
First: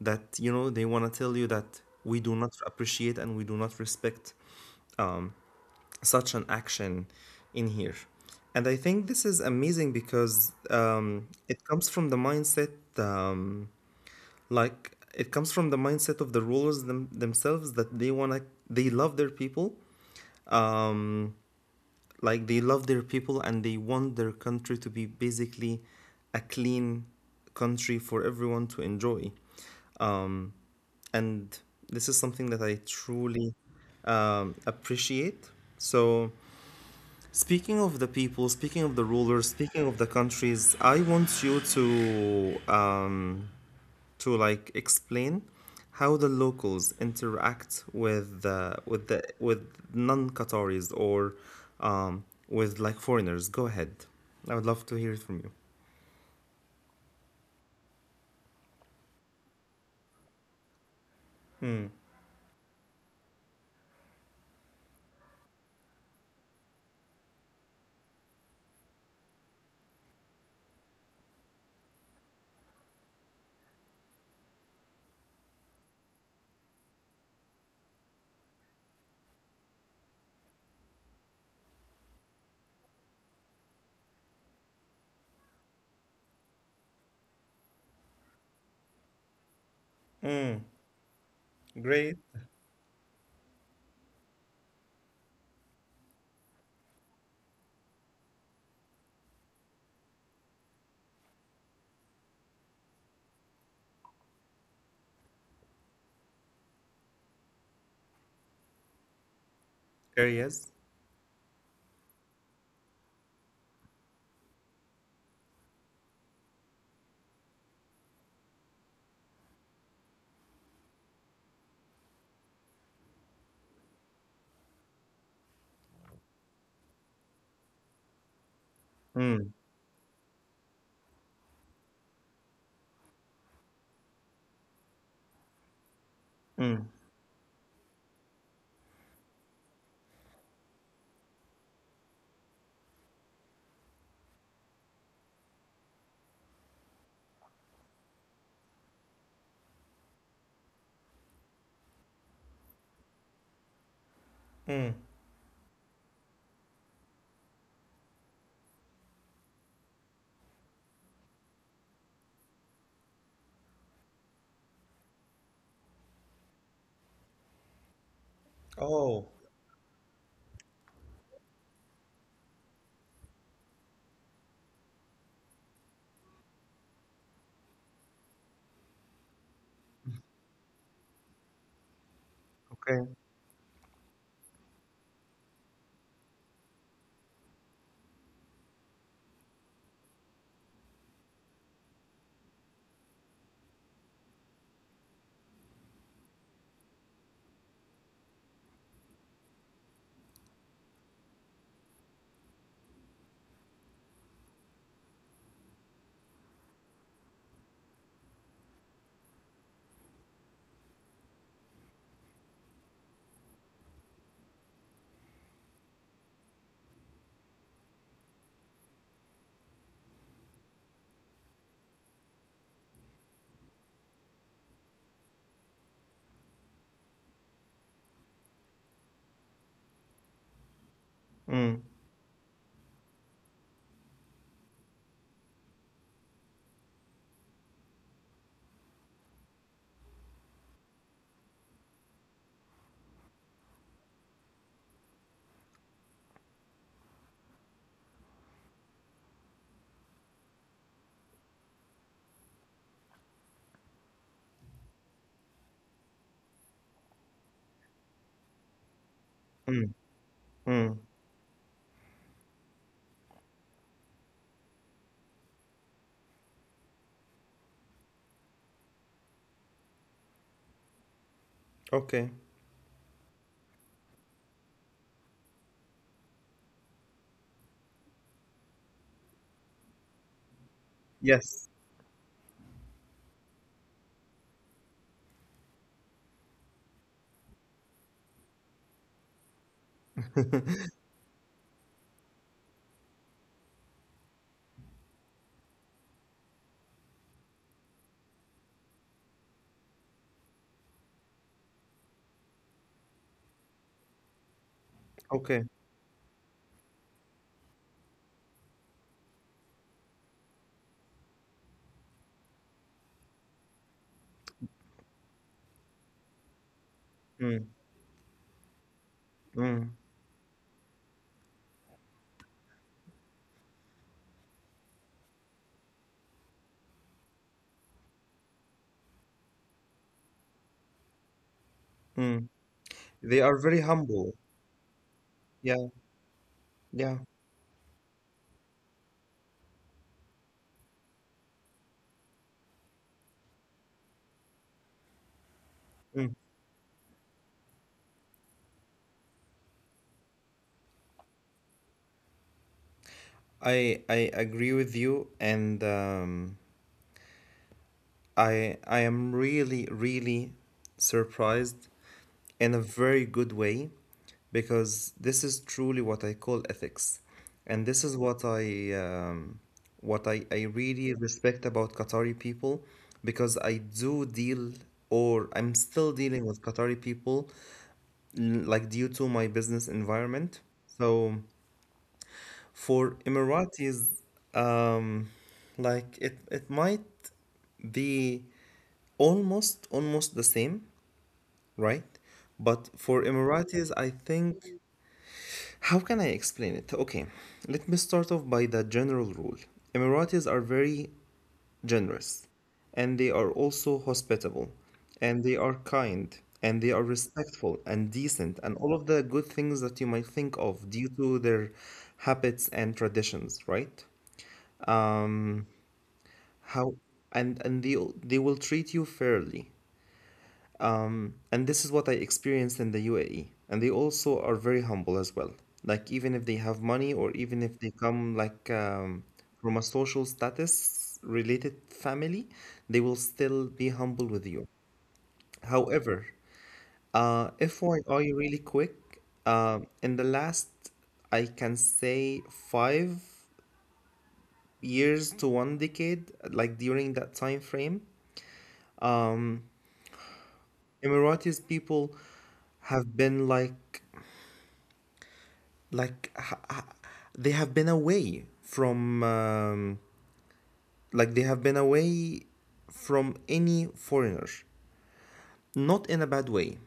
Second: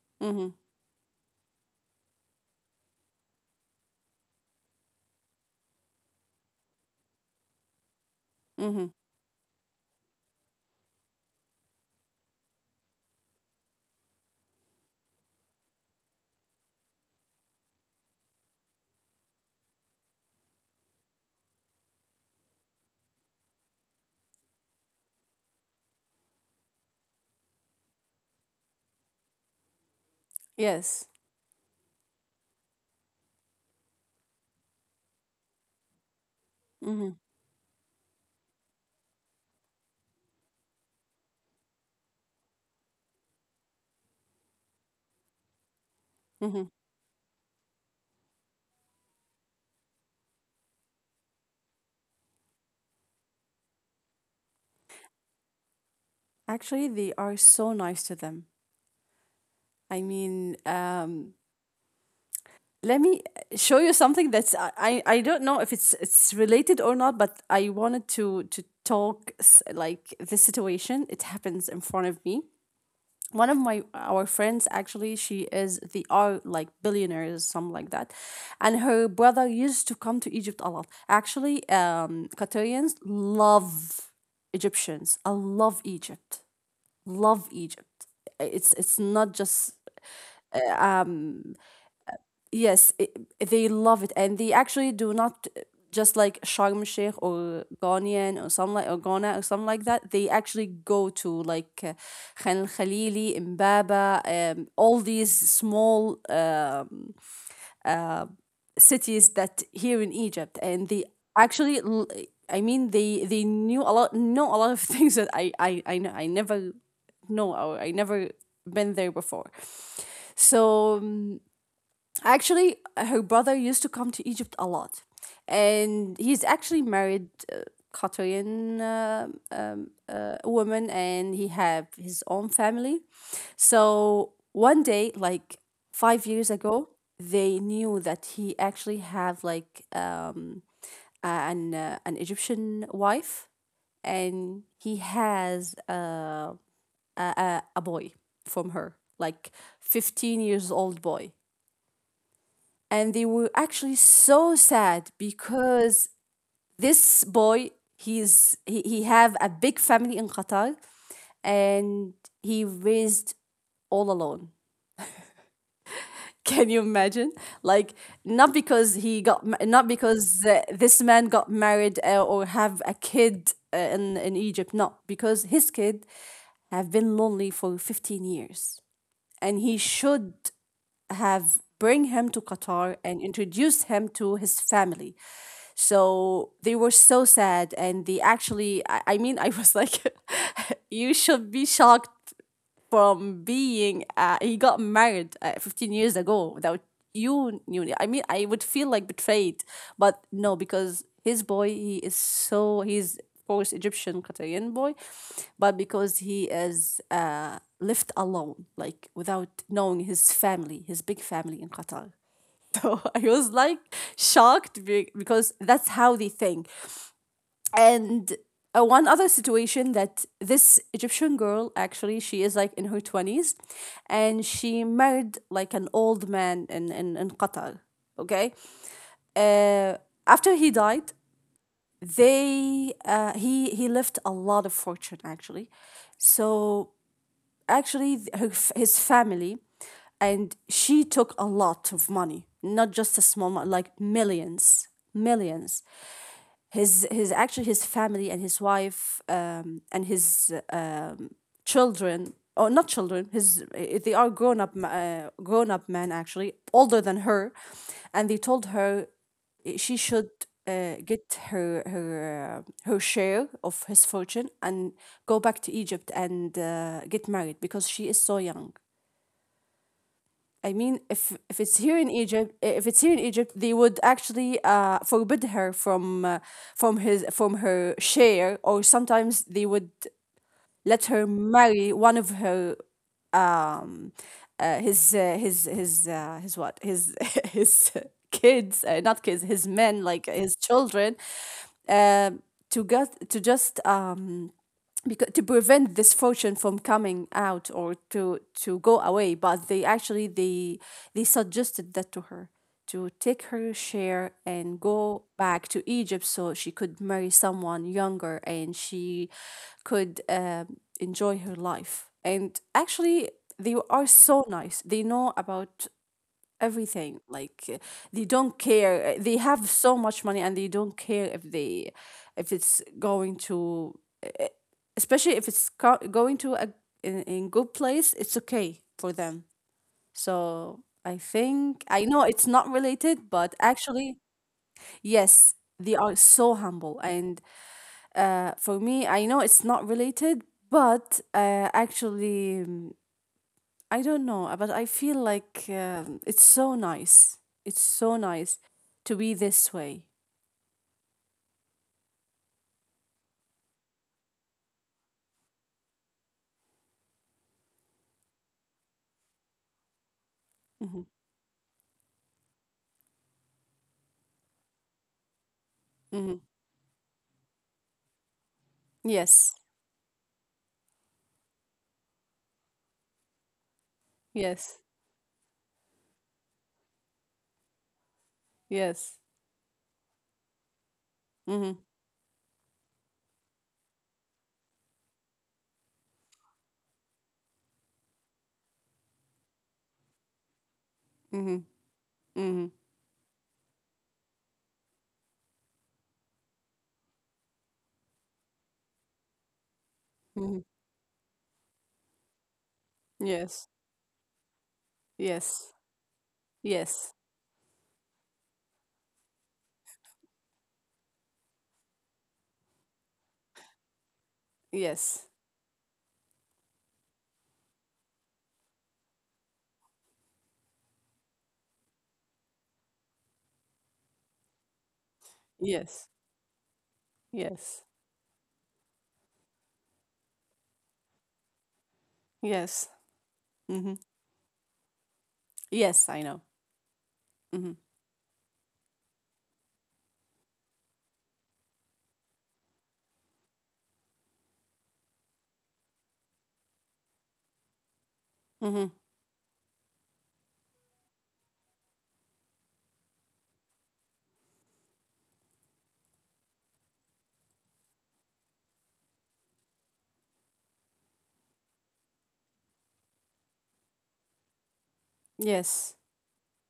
that,
Hmm.
you know, they want to tell you that we do not appreciate and we do not respect, um, such an action in here. And I
Hmm.
think this is amazing because, um, it comes from the mindset, um, like it comes from the mindset of the rulers them- themselves, that they wanna, they love their people, um, like they love their people and they want their country to be basically a clean country for everyone to enjoy. Um,
Yes.
and this is something that I truly um, appreciate. So,
Hmm.
speaking of the people, speaking of the rulers, speaking of the countries, I want you to um, to like explain how the
Hmm.
locals interact with the with the with non-Qataris or um, with like foreigners. Go ahead. I would love to hear it from you.
Actually, they are so nice to them. I mean, um, let me show you something that's I, I I don't know if it's it's related or not, but I wanted to to talk s- like this situation. It happens in front of me. One of my our friends, actually, she is the are like billionaires, something like that, and her brother used to come to Egypt a lot. Actually, um Qatarians love Egyptians. I love Egypt, love Egypt, it's it's not just…
Mm, great
Yes, I they love it, and they actually do not just like Sharm el Sheikh or Ghanaian or some, like, or Ghana, or something like that. They actually go to, like uh, Khan el Khalili, Mbaba, um, all these small um, cities that here in Egypt,
areas.
and they actually, l- I mean, they they knew a lot, know a lot of things that I I I, kn- I never know, or I never been there before. So. um, Actually, her brother used to come to Egypt a lot, and he's actually married uh, Qatarian uh,
Mm,
um, uh, woman, and he have his own family. So one day, like five years
mm,
ago, they knew that he actually have like um, an uh, an Egyptian wife, and he has uh, a, a a boy from her, like fifteen years old boy, and they were actually so
mm.
sad because this boy, he's he, he have a big family in Qatar, and he raised all alone. Can you imagine, like, not because he
Oh,
got ma- not because uh, this man got married, uh, or have a kid uh, in in Egypt? No, because his kid have been lonely for fifteen years, and he should have bring him to Qatar
okay.
and introduce him to his family. So they were so sad, and they actually, I, I mean, I was like, you should be shocked from being, uh, he got married uh, fifteen years ago without you knew. I mean, I would feel like betrayed, but no, because his boy, he is so, he's, of course, Egyptian Qatarian boy, but because he is uh, left alone, like without knowing his family, his big family in Qatar. So I was like shocked be- because that's how they think. And uh, one other situation, that this Egyptian girl, actually, she is like in her twenties and she married like an old man in in, in Qatar. Okay. uh, After he died,
Mm,
they uh, he he left a lot of fortune, actually. So actually, th- her, f- his family. And she took a lot of money, not just a small amount, like millions, millions. His his, actually, his family and his wife, um, and his uh, children, or not children, his, eh, they are grown up, uh, grown up men, actually older than her. And they told her, eh,
mm,
she should
mm.
uh, get her her uh, her share of his fortune and go back to Egypt and uh, get married because she is so young. I mean, if if it's here in
Okay.
Egypt, if it's here in Egypt, they would actually uh, forbid her from uh, from his from her share, or sometimes they would let her
Yes.
marry one of her um uh, his uh, his his uh, his what his his kids, uh, not kids, his men, like his children, um to get to just, um because, to prevent this fortune from coming out, or to to go away, but they actually, they they suggested that to her, to take her share and go
Okay.
back to Egypt so she could marry someone younger, and she could um, enjoy her life. And actually, they are so nice, they know about everything,
Mm,
like, uh, they don't care. Uh, they have
mm,
so much money and they don't care if they if it's going to uh, uh, especially if it's co- going to, a in, in good place, it's okay for them. So I think, I know
mm.
it's not
They
related,
are
but
very humble.
actually, yes,
Yeah,
they are so
yeah.
humble. And uh, for me, I know it's not related, but uh, actually, mm, I don't know, uh, but I feel like
Mm.
um, it's so nice. It's so nice to be this way.
I I agree with you, and um, I I am really really
Hmm.
surprised in a very good way, because this is truly what I
Hmm.
call ethics, and this is what I
Yes,
um, what I, I really respect about Qatari people, because I do
yes,
deal or I'm still dealing with Qatari people
yes.
l- like due to my business environment.
Hmm.
So. For Emiratis, um, like it, it might be almost almost the same,
Hmm.
right?
Hmm.
But for Emiratis, I think, how can I explain it? Okay, let me start off by the general rule. Emiratis
Hmm.
are very generous, and they are
Yes,
also hospitable, and
yes,
they are kind, and they
yes,
are respectful and decent, and all of the good things that you might think of due to their habits and traditions, right?
yes,
Um, how, and and they they will treat you fairly, and this is what I experienced in the UAE. And they also are very humble as well, like
yes,
even if they have money or even if they
yes,
come like um, from a social status related family, they
yes.
will still be
Hmm.
humble with you. However,
Yes, I know.
uh,
Hmm.
FYI really quick, uh, in the last, I can say, five years to one decade, like during that time frame,
Hmm.
um. Emiratis people have been like like ha- ha- they have been away from um, like they have been away from any foreigner,
Yes.
not in a bad way.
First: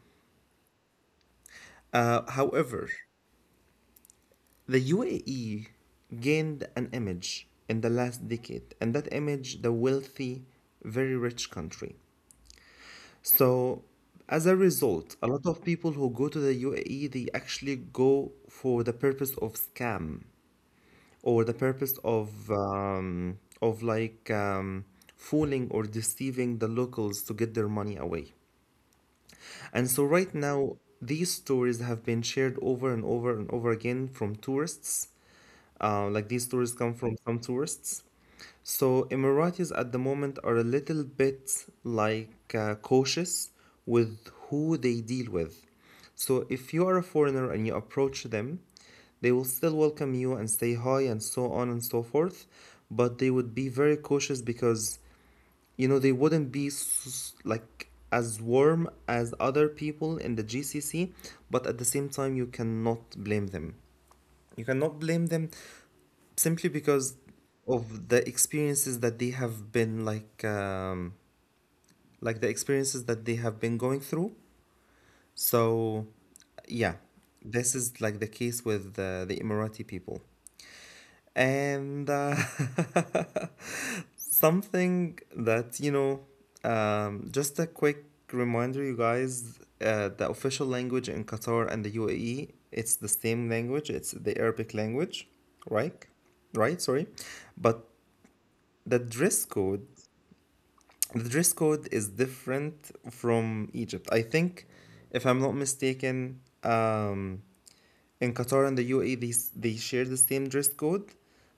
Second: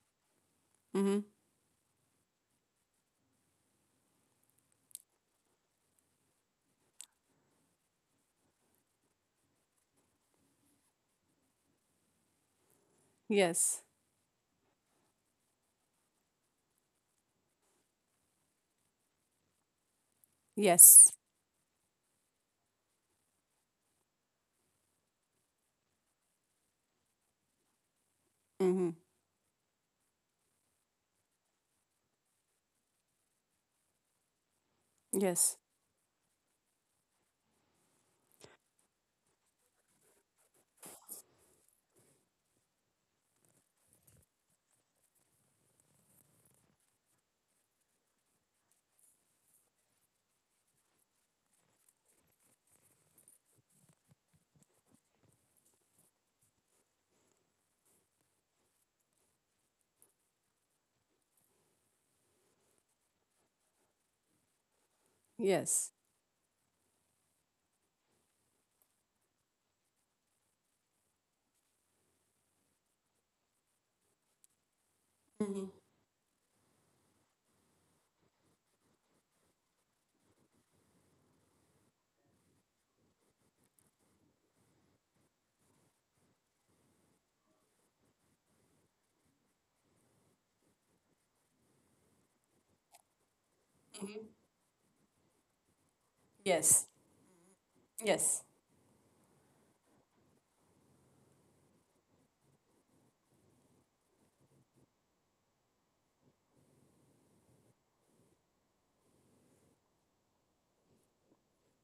Hmm.
Uh, however, the U A E gained an image in the last decade, and that image, the wealthy, very rich country. So
Yes,
as a result, a lot of people who go to the U A E, they actually go for the purpose of scam, or the
yes.
purpose of um, of like um, fooling or deceiving the locals to get their money away.
Hmm.
And so, right now, these stories have been shared over and over and over again from tourists. Uh,
Yes,
like these stories come from some tourists. So, Emiratis at the moment are a little bit like uh, cautious with who they deal with. So, if you are a foreigner and you approach them, they will still welcome you and say hi and so on and so forth, but they would be very cautious, because, you know, they wouldn't be like as warm as other people in the G C C. But at the same time, you cannot blame them you cannot blame them
yes.
simply because of the experiences that they have been like um, like the experiences that they have been going through.
Hmm. Hmm.
So yeah, this is like the case with the, the Emirati people. And uh, something that, you know, um, just a quick reminder, you guys, uh, the official language in Qatar and the U A E, it's the same language, it's the Arabic language, right?
Yes,
Right, sorry. But
yes.
the dress code, the dress code is different from Egypt. I think, if I'm not mistaken, um, in Qatar and the U A E, they, s- they share the same dress code.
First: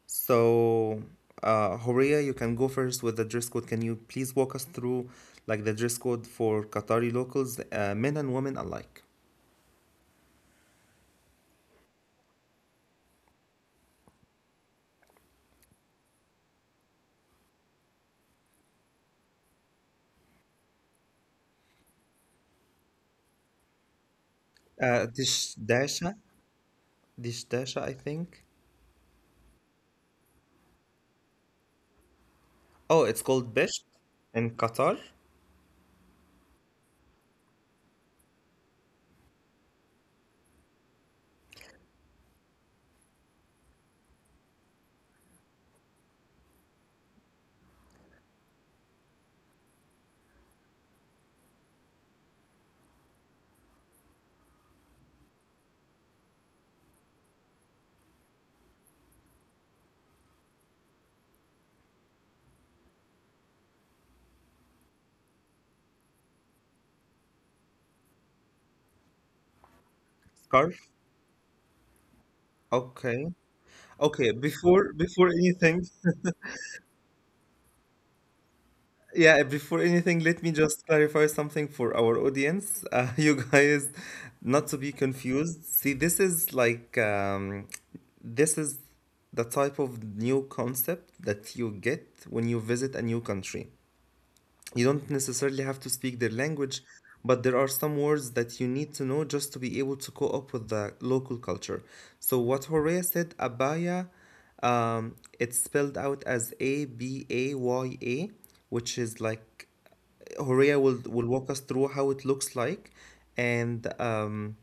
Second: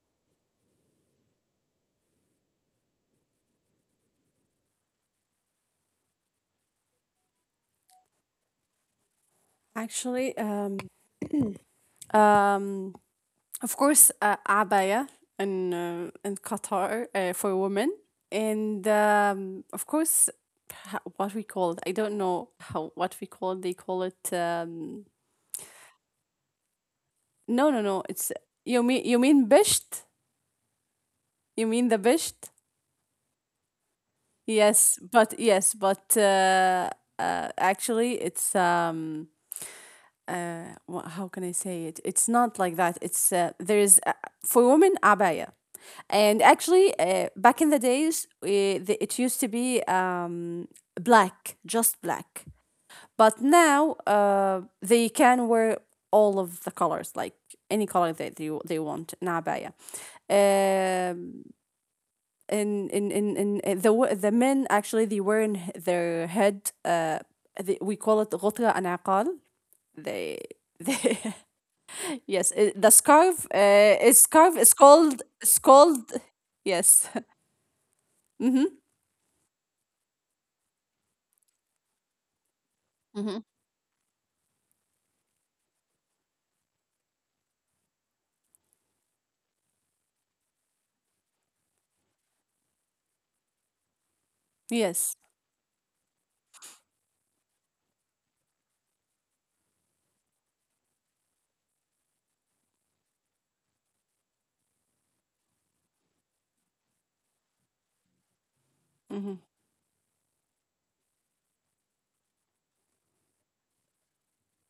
So, uh, Horea, you can go first with the dress code. Can you please walk us through like the dress code for Qatari locals, uh, men and women alike?
Actually, um, Um, of course, uh, abaya in uh, in Qatar, uh, for women, and um, of course, ha- what we call it. I don't know how, what we call it. They call it. Um,
Uh, dish dasha, dish
no, no,
dasha, I
no. It's
think.
you mean you mean bisht. You mean the bisht.
Oh, it's called bisht in
Yes,
Qatar.
but yes, but uh, uh, actually, it's um, uh, wha- how can I say it? It's not like that. It's, uh, there is, uh, for women, abaya. And actually, uh, back in the days, uh, the, it used to be um, black, just black. But now, uh, they can wear all of the colors, like any color that they, they want in abaya. Um, in, in, in, in uh, the wo- the men, actually, they wear in h- their head, uh, the, we call it غطرة أنعقال, they
Scarf.
they. Yes, uh, the
Okay.
scarf. Uh, a
Okay.
scarf is
Before before
called is
anything,
called. Yes. Mm-hmm.
yeah, before anything, let me just clarify something for our audience. Uh, you
Mm-hmm.
guys, not to be confused. See, this is like, um, this is the type of new concept that you get when you visit a new country. You don't
Yes.
necessarily have to speak their language, but there are some words that you need to know just to be able to co-op with the local culture. So what Horea said, abaya, um, it's spelled out as A B A Y A, which is
Hmm.
like, Horea will will walk us through how it looks like. And um,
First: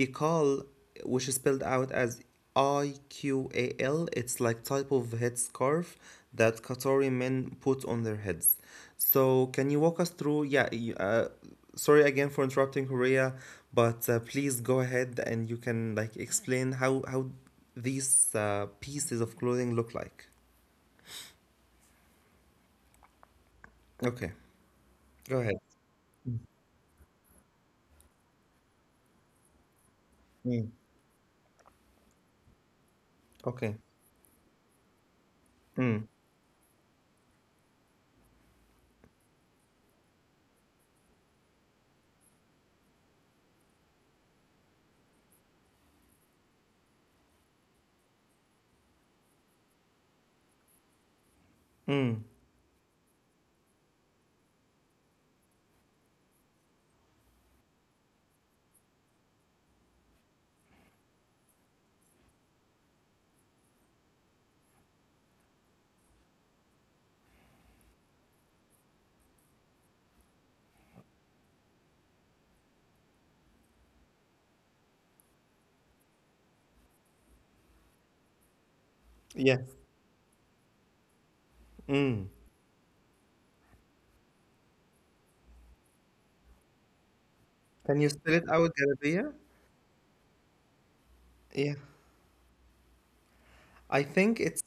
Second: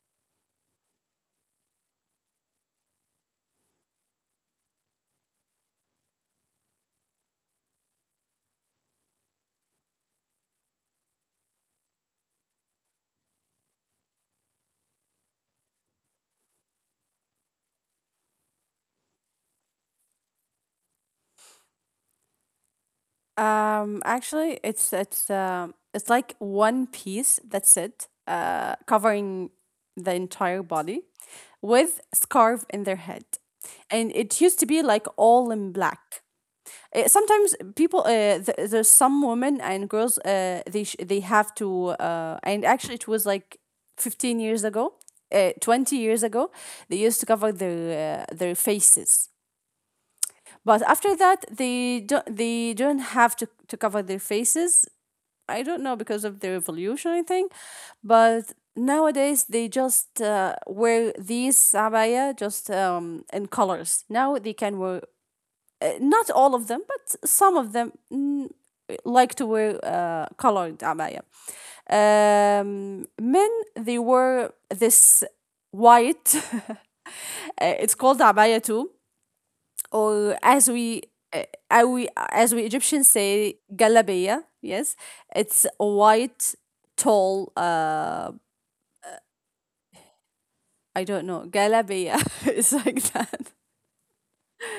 Iqal, which is spelled out as I Q A L, it's like type of headscarf that Qatari men put on their heads. So, can you walk us through? Yeah, you- uh, sorry again for interrupting, Horea, but uh, please go ahead and you can like explain how how these uh, pieces of clothing look like.
Um.
Okay,
Actually, it's it's
go ahead.
um. It's like one piece. That's it. Uh, covering the entire
Mm.
body, with scarf in their head,
Okay.
and it used to be like all in
Mm.
black. Uh, sometimes people, uh, th- there's some women and girls, uh, they sh- they have to uh, and actually, it was like fifteen years ago, uh, twenty years ago, they used to cover their uh, their faces, but after that, they don't,
Mm.
they don't have to, to cover their faces. I don't know, because of the revolution, I think. But nowadays, they just uh, wear these abaya, just um, in colors. Now they can wear, uh, not all of them, but some of them, mm, like to wear uh, colored abaya. Um, men, they wear this white, uh, it's called abaya too,
Yeah.
or as we, uh, as we
Mm.
as we Egyptians say galabeya. Yes, it's a white, tall.
Can you
Uh,
spell it out, Galabia?
I don't know,
Yeah.
galabeya. It's like that.
I think it's,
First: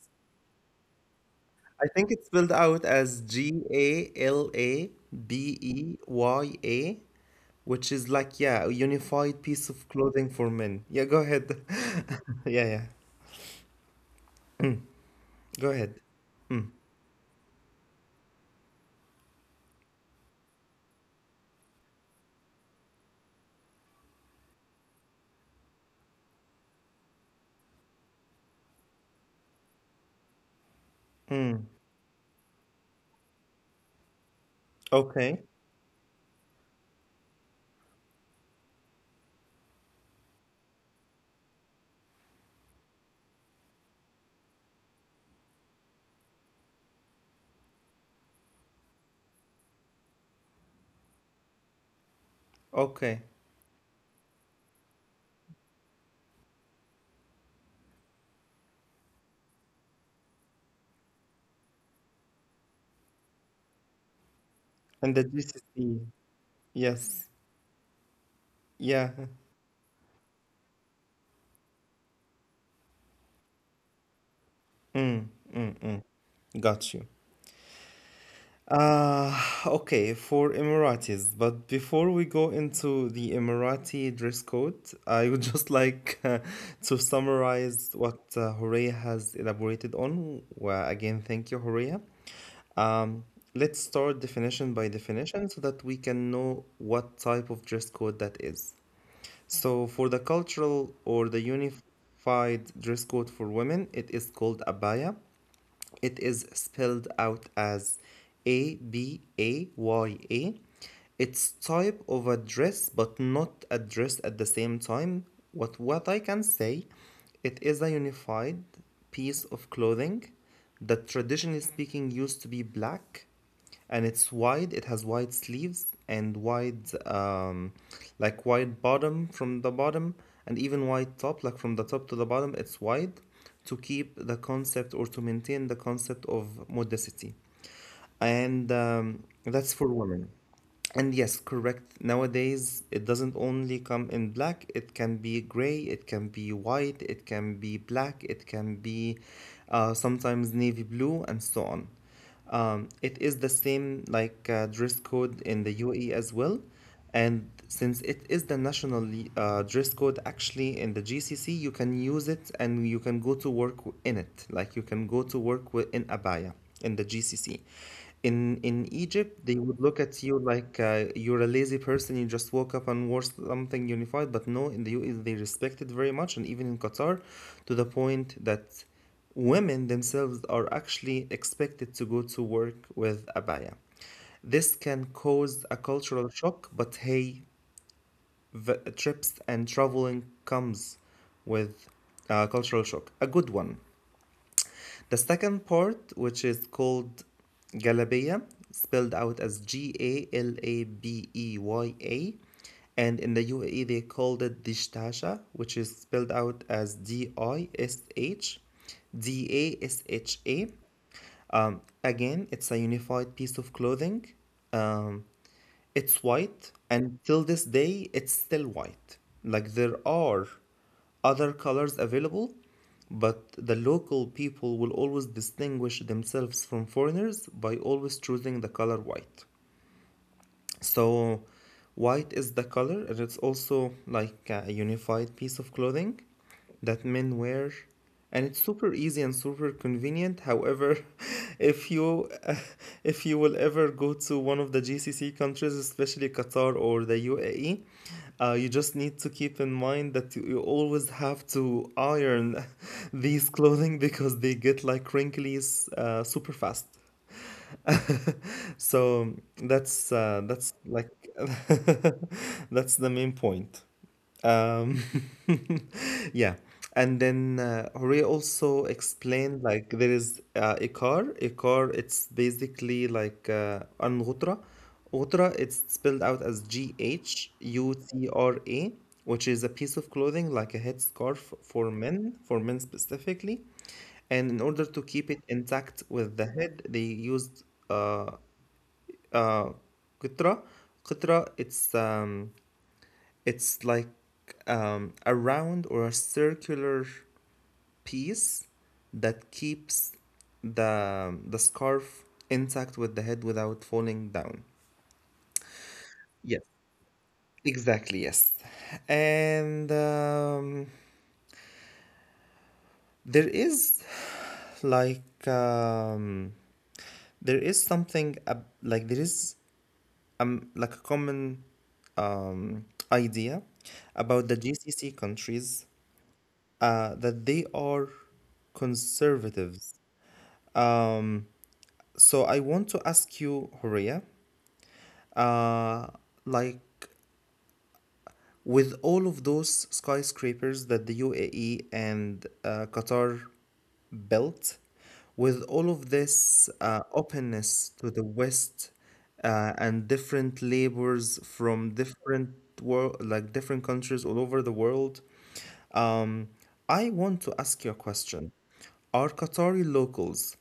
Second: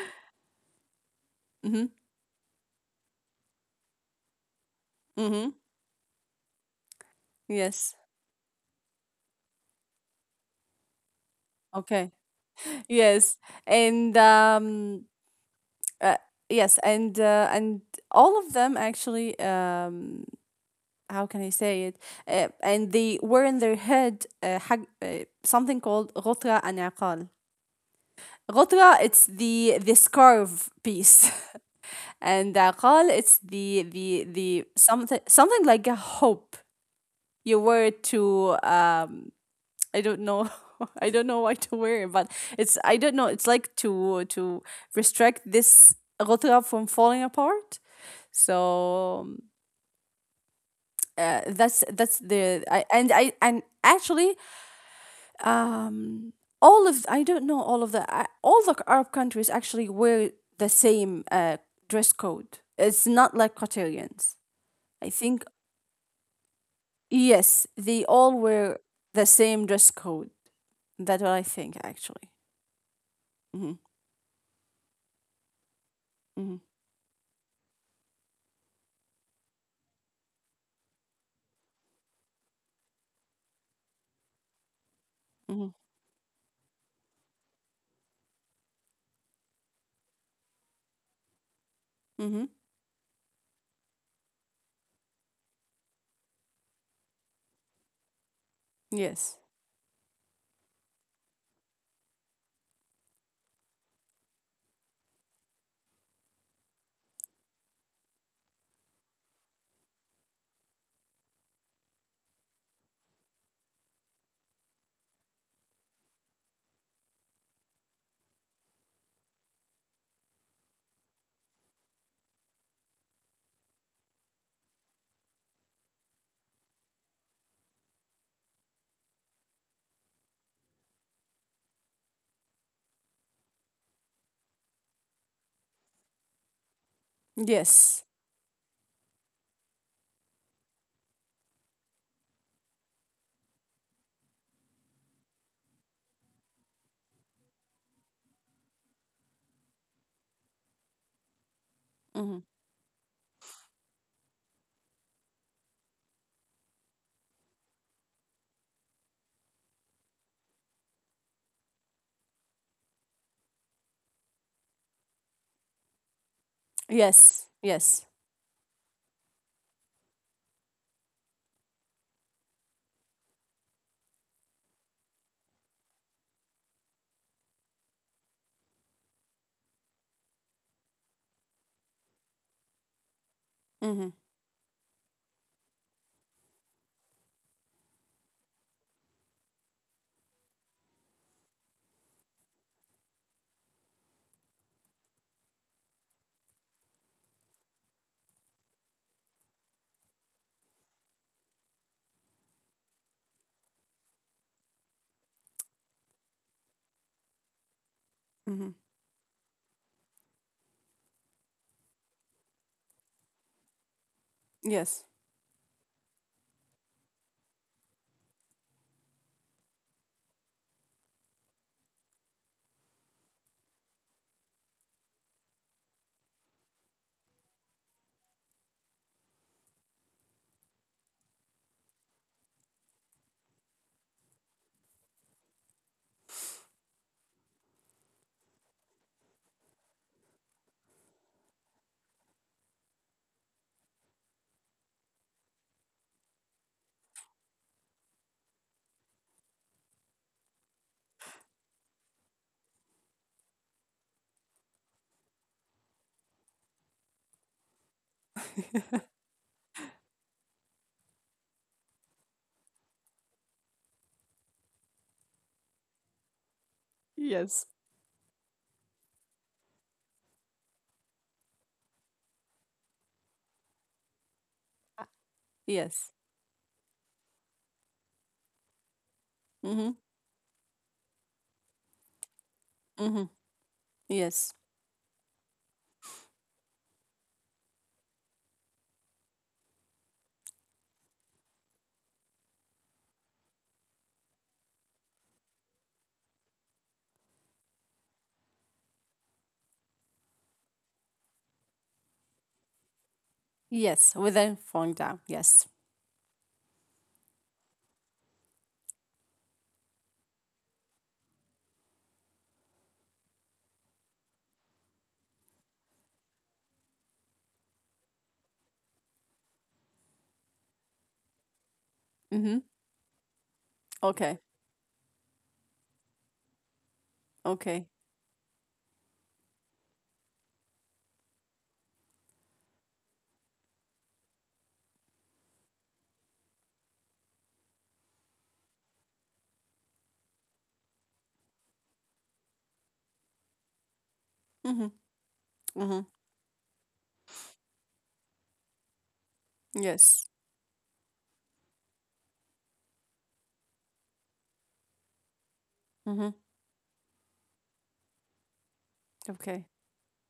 Mm-hmm.
I think it's spelled out as G A L A
Mm-hmm.
B E Y A,
Yes.
which is like, yeah, a unified piece of clothing for men. Yeah, go ahead.
Okay.
Yeah, yeah.
Yes, and um,
Go ahead.
Uh,
Mm.
yes, and uh, and all of them, actually, um, how can I say it? Uh, and they were in their head, uh, حاج- uh, something called غطرة انعقال. غطرة, it's the the scarf piece,
Mm.
and عقال, it's the the the something
Okay.
something like a hope. You wear it to, um, I don't know. I don't know why to wear, but it's I don't know. It's like to to restrict this غطاء from falling apart. So um, uh, that's that's the I and I
Okay.
and actually um all of, I don't know, all of the I, all the Arab countries, actually, wear the same uh, dress code. It's not like Qatarians. I
And the
think,
G C C. Yes.
yes, they all wear
Yeah.
the same dress code. That's what I think, actually. Hmm.
Mm. Mm. Mm. Got you. Uh, okay, for Emiratis. But before we go into the Emirati dress code, I would
Hmm.
just like uh, to summarize what uh, Horea has elaborated on. Well, again, thank you, Horea.
Mm-hmm.
Um, let's start definition by definition so that we can know what type of dress code that is.
Yes.
So, for the cultural or the unified dress code for women, it is called abaya. It is spelled out as A B A Y A. It's type of a dress, but not a dress at the same time. What what I can say, it is a unified piece of clothing that traditionally speaking used to be black, and it's wide. It has wide sleeves and wide, um, like wide bottom from the bottom, and even wide top, like from the top to the bottom. It's wide to keep the concept or to maintain the concept of modesty,
Yes.
and um, that's for women. And yes, correct. Nowadays, it doesn't only come in black. It can be gray, it can be white, it can be black, it can be uh, sometimes navy blue, and so on. Um,
Mm-hmm.
it is the same like uh, dress code in the U A E as well. And since it is the national uh, dress code actually in the G C C, you can use it and you can go to work w- in it. Like you can go to work wi- in abaya in the G C C.
Yes. Yes.
In in Egypt, they would look at you like uh, you're a lazy person. You just woke up and wore something unified. But no, in the U A E, they respect it very much, and even in Qatar, to the point that women themselves are actually expected to go to work with abaya.
Mm-hmm.
This can cause a cultural shock, but hey, v- trips and traveling comes with uh, cultural shock. A good one. The second part, which is called Galabaya, spelled out as G A L A B E Y A, and in the U A E they called it Dishtasha, which is spelled out as D I S H
Mm-hmm.
D A S H A. Um, again, it's a unified piece of clothing. Um,
Yes.
it's white, and till this day, it's still white. Like there are other colors available, but the local people will always distinguish themselves from foreigners by always choosing the color white. So, white is the color, and it's also like a unified piece of clothing that men wear, and it's super easy and super convenient. However, if you if you will ever go to one of the G C C countries, especially Qatar or the U A E, uh, you just need to keep in mind that you, you always have to iron these clothing because they get like wrinkly uh, super fast. so that's uh, that's like that's the main point. um, yeah. And then uh,
Yes.
Horia also explained like there is uh, Ikar. Ikar, it's basically like uh, an ghutra. Ghutra, it's spelled out
Yes.
as G H U T R A, which is a piece of
Mm-hmm.
clothing like a headscarf for men, for men specifically.
Mm-hmm.
And in order to
Yes.
keep it intact with the head, they used uh, uh, qitra. Qitra, it's um, it's like um, a round or a circular piece that keeps the the scarf intact with the head without falling down.
Yes. Without falling down. Yes.
Yes, exactly. Yes, and um, there is like um, there is something ab- like there is um like a common um
Mm-hmm.
idea about the
Okay.
G C C countries uh that they are
Okay.
conservatives. Um, so I want to ask you, Horia, uh, like with all of those skyscrapers that the U A E and uh, Qatar built,
Mm-hmm.
with all of
Mm-hmm.
this uh, openness to the West, uh, and
Yes.
different labors from different world, like different countries all over the world, um,
Mm-hmm.
I want to ask you a question. Are Qatari
Okay.
locals,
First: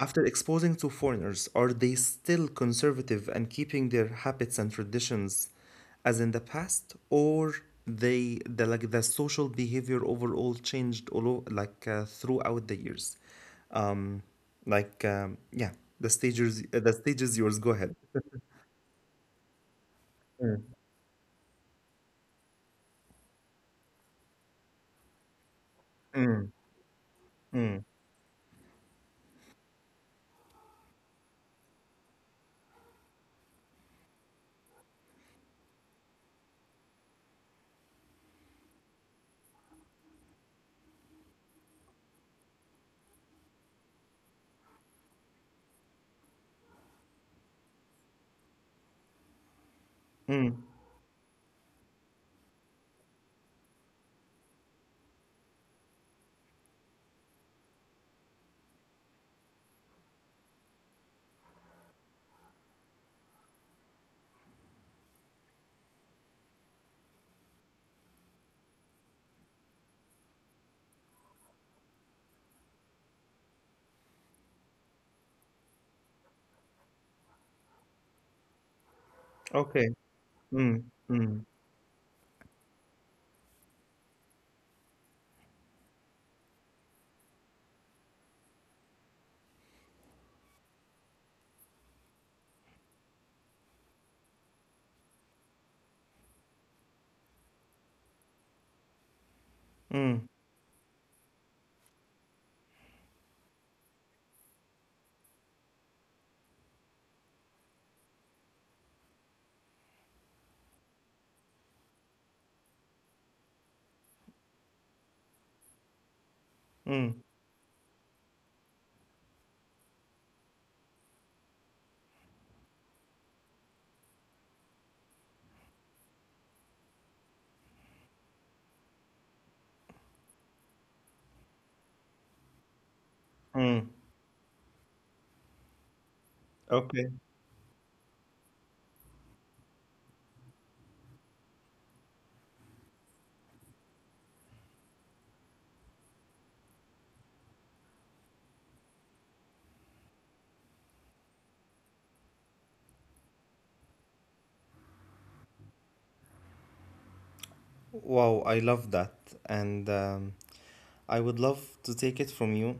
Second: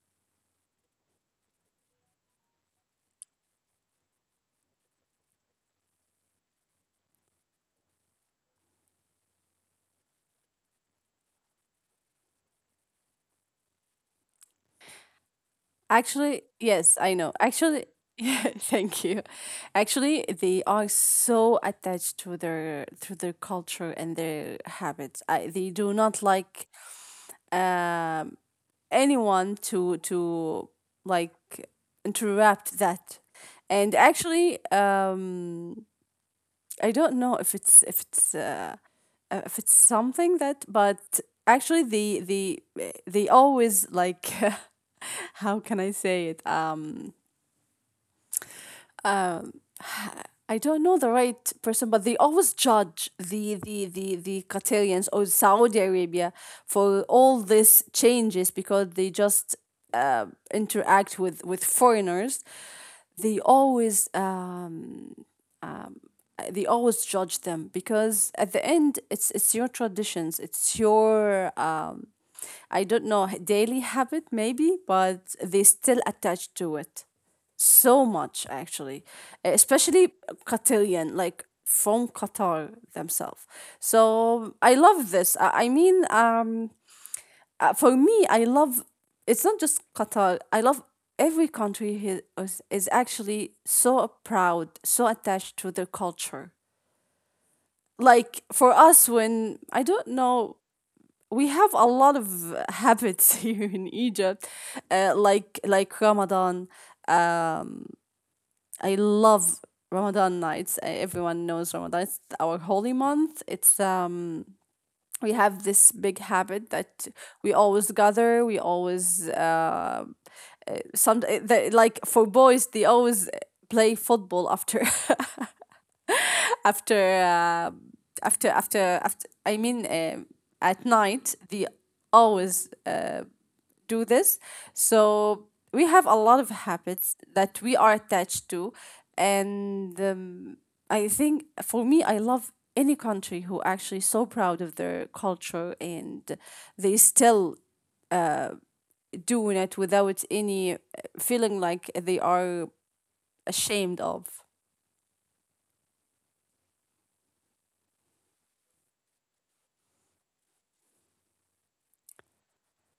after exposing to foreigners, are they still conservative and keeping their habits and traditions as in the past, or they the like the social behavior overall changed all o- like uh, throughout the years? Um, like um, yeah, the
Actually,
stages the
yes, I
stage
know.
is yours. Go
Actually,
ahead.
yeah, thank you. Actually, they are so attached to their to their culture and their habits. I, they do not like um anyone to, to like interrupt that. And actually, um I don't know if it's if it's uh, uh, if it's something that, but actually, the the they always, like, how can I say it, um um, I
Mm,
don't know the right person, but they always judge the the the the Qatarians or Saudi Arabia for all these changes because they just uh, interact with with foreigners. They always um, they always judge them because at the end it's it's your traditions, it's your um I don't know, daily habit maybe, but they still attach to it so much actually,
okay.
especially
Mm,
Qatarian, like from Qatar themselves. So I love this. I, I mean um uh, for me I love, it's not just Qatar I love, every country he- is, is actually so proud, so attached to their culture. Like for us, when I don't
mm,
know, we have a lot of uh, habits here in Egypt, uh, like like Ramadan. I love Ramadan nights. Uh, everyone knows Ramadan, it's our holy month. It's um We have this big habit that
mm,
we always gather, we always uh uh, some uh, they, like for boys they always uh, play football after after uh, after after after I mean um at night they always uh, do
mm.
this. So we have a lot of habits
Okay.
that we are attached to, and um, I think for me I love any country who actually so proud of their culture and they still doing it without any uh, feeling like they are ashamed of.
Wow, I love that. And um, I would love to take it from you.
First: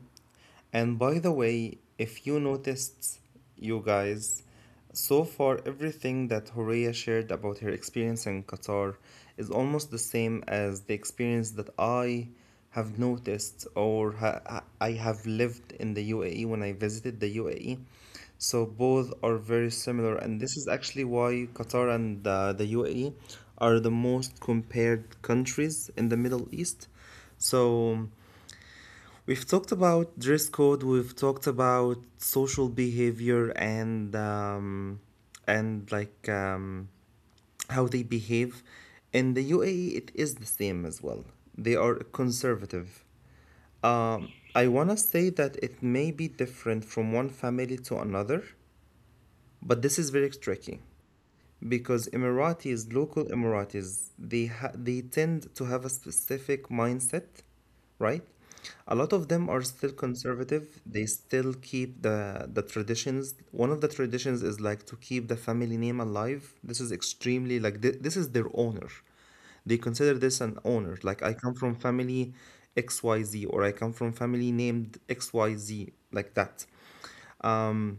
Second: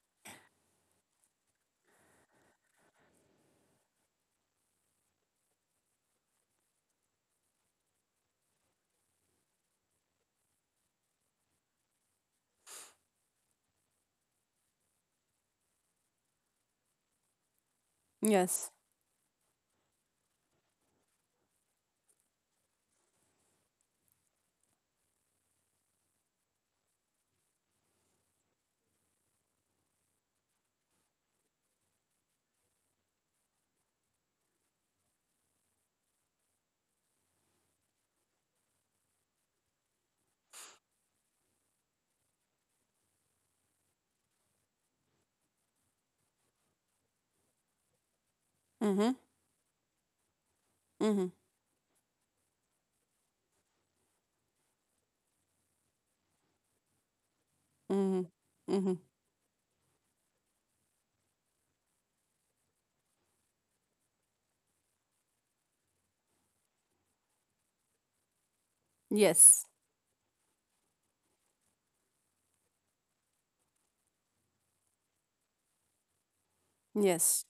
And by the way, if you noticed, you guys, so far everything that Horea shared about her experience in Qatar is almost the same as the experience that I have noticed or ha- I have lived in the U A E when I visited the U A E. So
Yes.
both are very similar, and this is actually why Qatar and uh, the U A E are the most compared countries in the Middle East. So we've talked about dress code, we've talked about social behavior and um, and like um, how they behave. In the U A E, it is the same as well. They are conservative. Um, I want to say that it may be different from one family to another,
Mm-hmm.
but this is very tricky
Mm-hmm.
because Emiratis, local Emiratis, they ha- they tend to have a specific mindset, right?
Mm-hmm.
A lot
Mm-hmm.
of them are still conservative. They still keep the the traditions. One of the traditions is like to keep the family name alive. This is extremely like th- this is their honor. They
Yes.
consider this an honor. Like I come from family X Y Z or I come from family named X Y Z like that,
Yes.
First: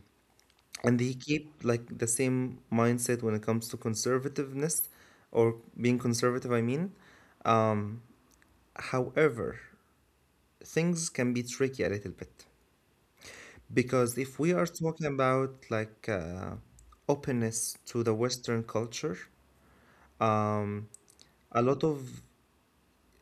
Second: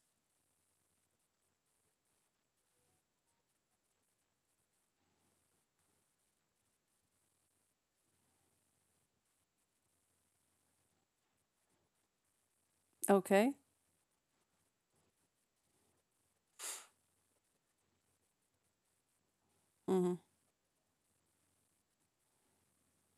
and they keep like the same mindset when it comes to conservativeness or being conservative, I mean. However, things can be tricky a little bit
Okay.
because if we are talking about like uh, openness to the western culture,
Mm-hmm.
um, a lot of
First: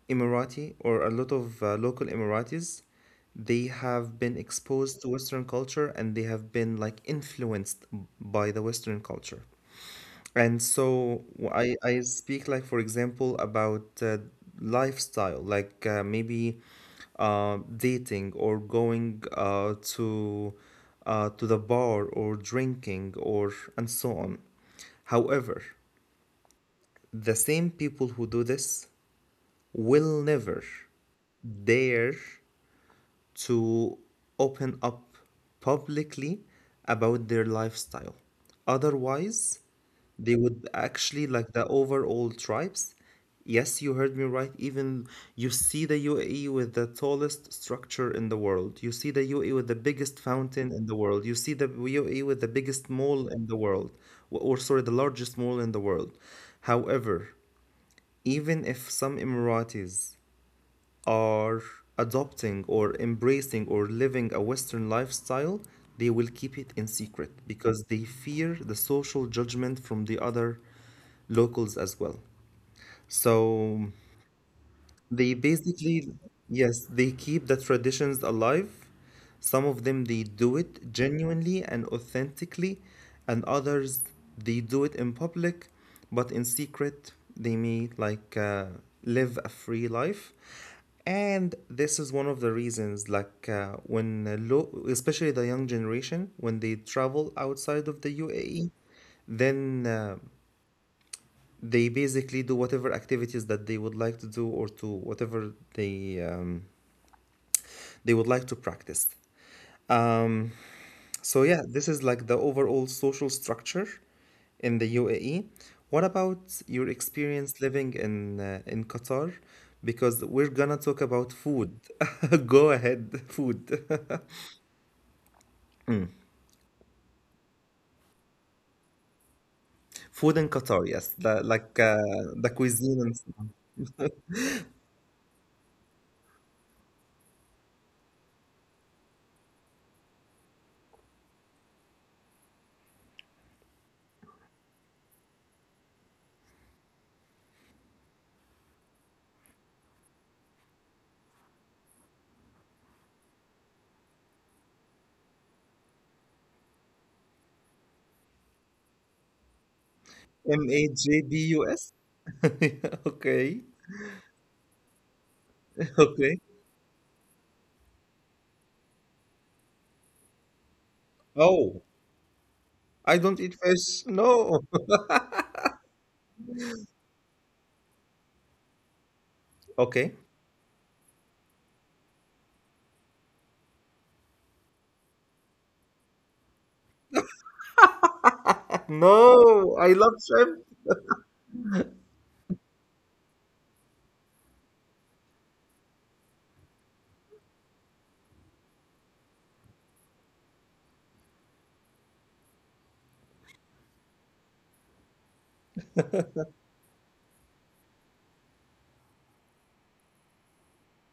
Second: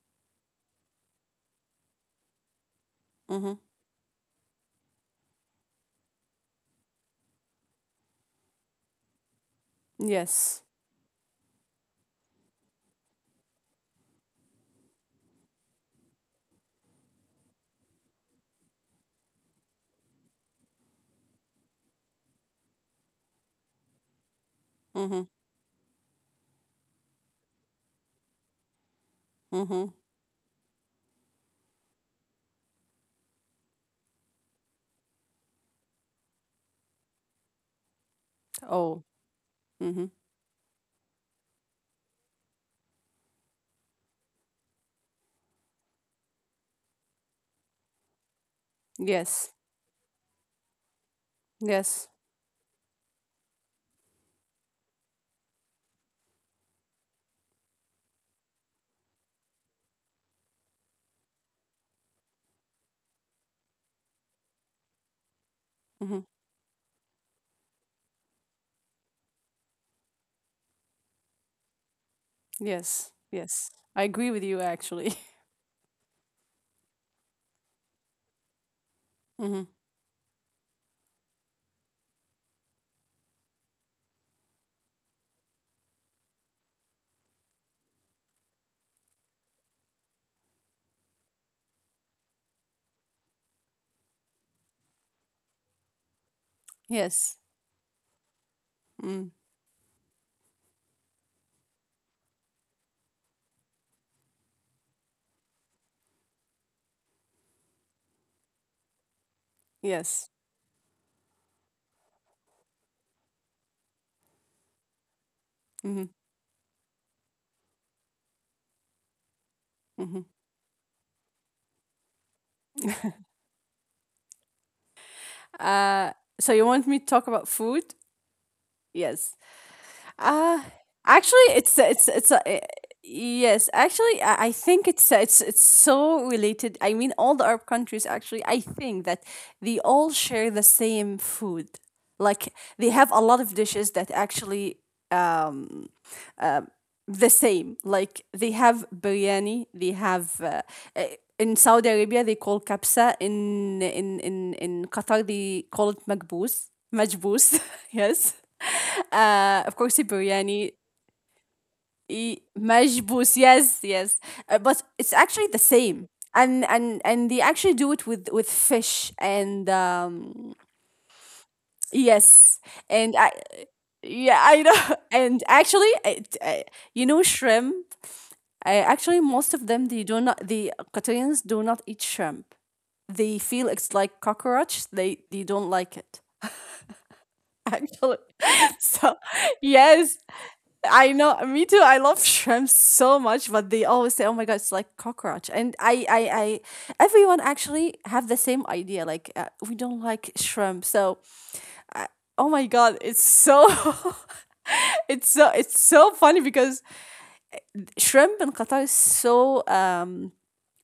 emirati or a lot of uh, local emiratis,
Mm-hmm.
they have been exposed to western culture and they have been like influenced by the western culture. And
Yes.
so w- I, I speak like for example about uh, lifestyle, like uh, maybe uh, dating or going uh, to uh, to the bar or drinking or and so on.
Mm-hmm.
However, the same people who do this
Mm-hmm.
will never dare to open up publicly about their lifestyle.
Oh.
Otherwise,
Mm-hmm.
they would actually like the overall tribes. Yes, you heard me right. Even you see the U A E with the tallest structure in the world. You see the U A E with
Yes.
the biggest fountain in the world. You see the U A E
Yes.
with the biggest mall in the world, or or sorry, the largest mall in the world. However, even if some Emiratis are adopting or embracing or living a Western lifestyle, they will
Mm-hmm.
keep it in secret because they fear the social judgment from the other locals as well.
Yes.
So
Yes. I agree with you
they
actually.
basically, yes, they keep the traditions alive. Some of
Mm-hmm.
them they do it genuinely and authentically, and others they do it in public, but in secret they may like uh, live a free life. And this is one of the reasons, like uh, when uh, lo especially the young generation, when they travel
Yes.
outside of the U A E,
Mm.
then uh, they basically do whatever activities that they would like to do or to whatever they um, they would like to practice.
Yes.
Um, so yeah, this is like the overall social structure in the U A E. What
Mm-hmm.
about your experience living in uh, in Qatar? Because
Mm-hmm.
we're gonna talk about food. Go ahead, food,
Uh so you want me to talk about food? Yes.
food in Qatar.
Uh,
Yes, the, like
Actually,
uh,
it's it's
the
it's a,
cuisine
eh,
and
yes. Actually, I, I think it's uh, it's it's so related. I mean, all the Arab countries actually. I think that they all share the same food. Like they have a lot of dishes that actually um the same. Like they have biryani. They have. Uh, eh, in Saudi Arabia, they call kapsa. In in in in Qatar, they call it makbous, majbous. Yes. Uh, of course, the
M A
biryani.
J D U S.
E-
Okay,
Majbus, yes, yes. Uh, but it's actually the same.
okay.
And and and they actually do it with with fish and um
Oh.
yes.
I don't
And
eat
I,
fish. No.
yeah, I know. And actually it, uh, you know shrimp, uh, actually most of them
Okay.
they do not, the Qatarians do not eat shrimp. They feel it's like cockroach. They they don't like it. Actually. So,
No, I love
yes,
shrimp.
I know, me too. I love shrimps so much, but they always say, "Oh my god, it's like cockroach." And I, I, I, everyone actually have the same idea. Like uh, we don't like shrimp, so oh my god, it's so, it's so, it's so funny because shrimp in Qatar is so um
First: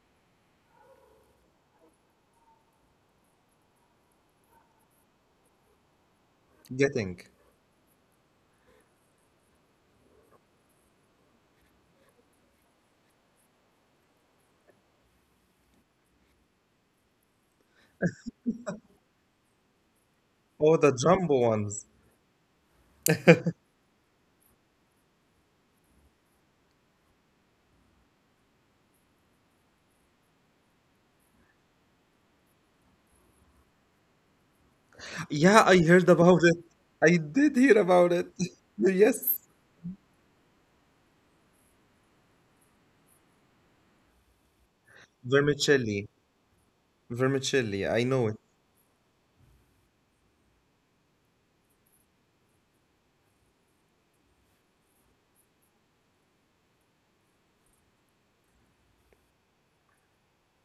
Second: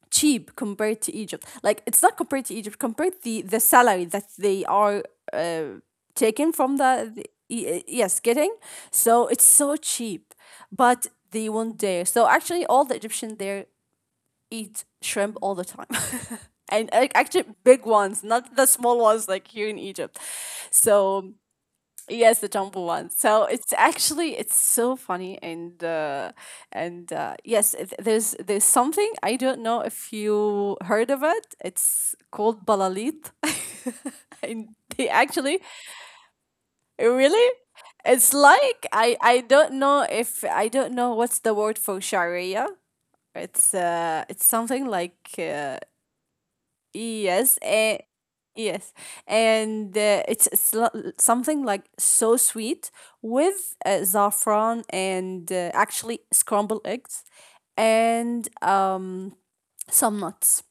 cheap compared to Egypt. Like it's not compared to Egypt. Compared the the salary that they are uh, taken from the,
Getting.
the y- yes getting. So it's so cheap, but they won't dare. So actually, all the Egyptians there eat shrimp all the time. And ac- actually, big ones, not the small ones like here in Egypt.
Oh, the
So
jumbo ones.
yes, the jumbo one. So it's actually it's so funny and uh, and uh, yes, it, there's there's something, I don't know if you heard of it. It's called balalit, and they
Yeah,
actually
I heard about it. I did
really
hear about it.
it's like I
Yes.
I don't know if I don't know what's the word for sharia. It's uh it's something like uh,
Vermicelli.
yes,
Vermicelli.
and
I know it.
yes, and uh, it's, it's lo- something like so sweet with uh, saffron and uh, actually scrambled eggs and um some nuts.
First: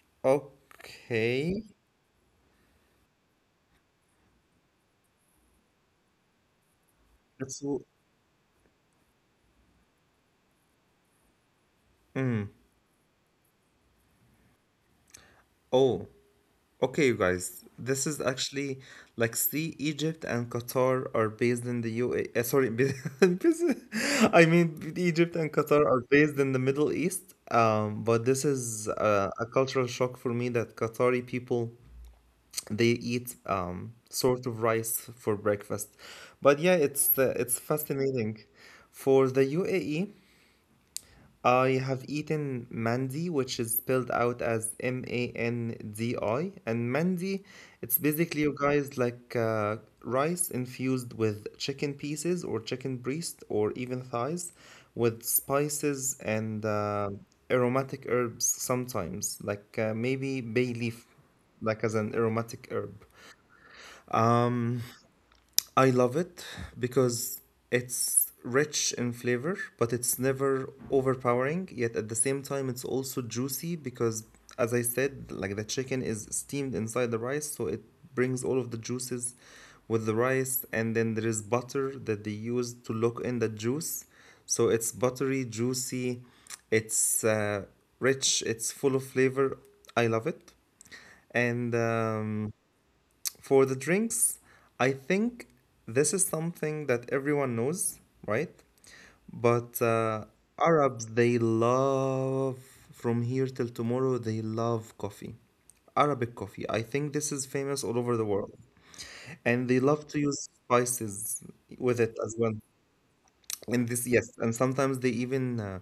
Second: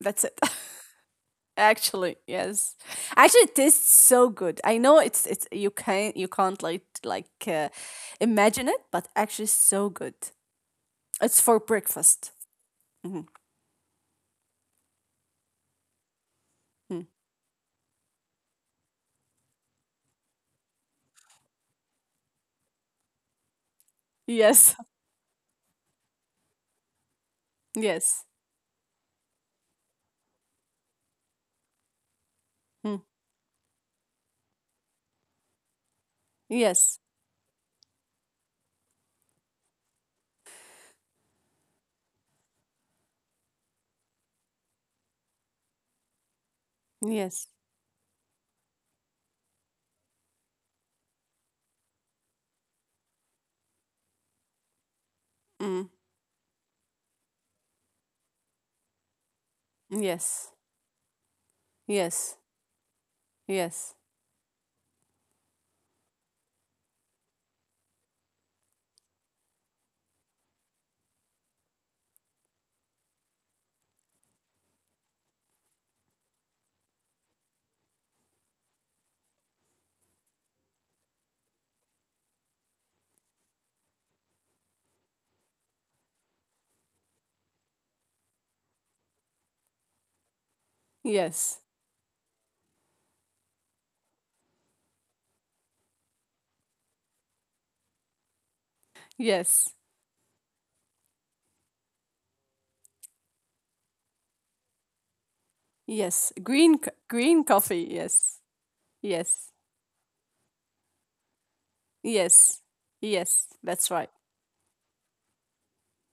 That's it.
Okay.
Actually, yes. Actually, it tastes so good. I know it's it's you can not you can't like like
That's,
uh, imagine it, but actually, so good. It's for breakfast. Mhm,
oh.
mm.
Okay, you guys, this is actually like see, Egypt and Qatar are based in the U A. Uh, sorry, based- I
Yes.
mean, Egypt and Qatar are based in the Middle East. Um,
Yes.
but this is uh, a cultural shock for me that Qatari people they
Mm.
eat um sort of rice for breakfast. But yeah,
Yes.
it's uh, it's fascinating. For the U A E, I have eaten mandi, which is spelled out as M A N D I. And mandi,
Yes.
it's basically, you guys, like uh, rice infused with chicken pieces or chicken breast or even thighs with
Mm.
spices and uh, aromatic herbs sometimes, like uh, maybe
Yes,
bay leaf, like as an
yes,
aromatic herb.
yes,
Um, I love it because it's rich in flavor, but it's never overpowering. Yet at the same time, it's also juicy because, as I said, like the chicken is steamed inside the rice, so it brings all of the juices with the rice. And then there is butter that they use to lock in the juice. So it's buttery, juicy, it's uh, rich, it's full of flavor. I love it.
yes,
And um, for the drinks, I think this is something that everyone knows, right?
yes,
But uh, Arabs, they love from here till tomorrow, they love coffee.
yes.
Arabic coffee.
Green,
I
c-
think this
green
is
coffee.
famous all over the
Yes,
world.
yes,
And they love to use spices with it as well.
yes, yes. That's
And
right.
this, yes, and sometimes they even uh,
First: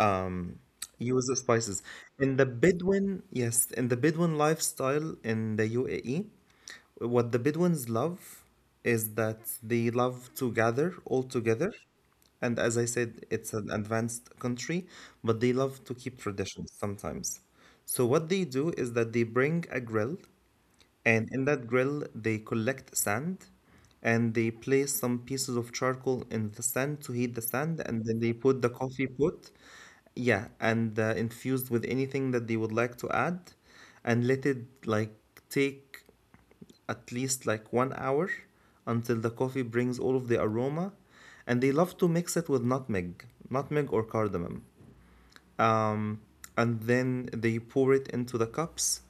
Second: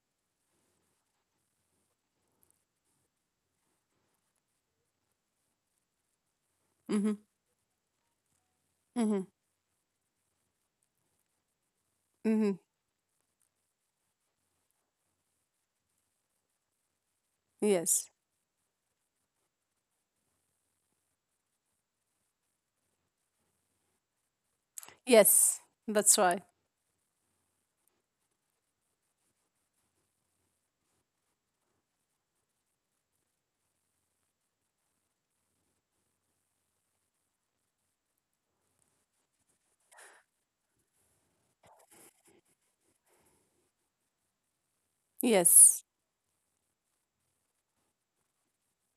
um, use the spices. In the Bedouin, yes, in the Bedouin lifestyle in the U A E,
Mhm,
what the Bedouins love is that
mhm,
they love to gather all together. And as
mhm.
I said, it's an advanced country, but they love to keep traditions sometimes. So, what
Yes,
they do is that they bring a grill, and in that grill, they collect sand and they place some pieces of
yes.
charcoal
That's
in
right.
the sand to heat the sand and then they put the coffee pot, yeah, and uh, infused with anything that they would like to add and let it like take at least like one hour until the coffee brings all of the aroma. And they love to mix it with nutmeg, nutmeg or cardamom.
Yes,
Um, and then they pour it into the cups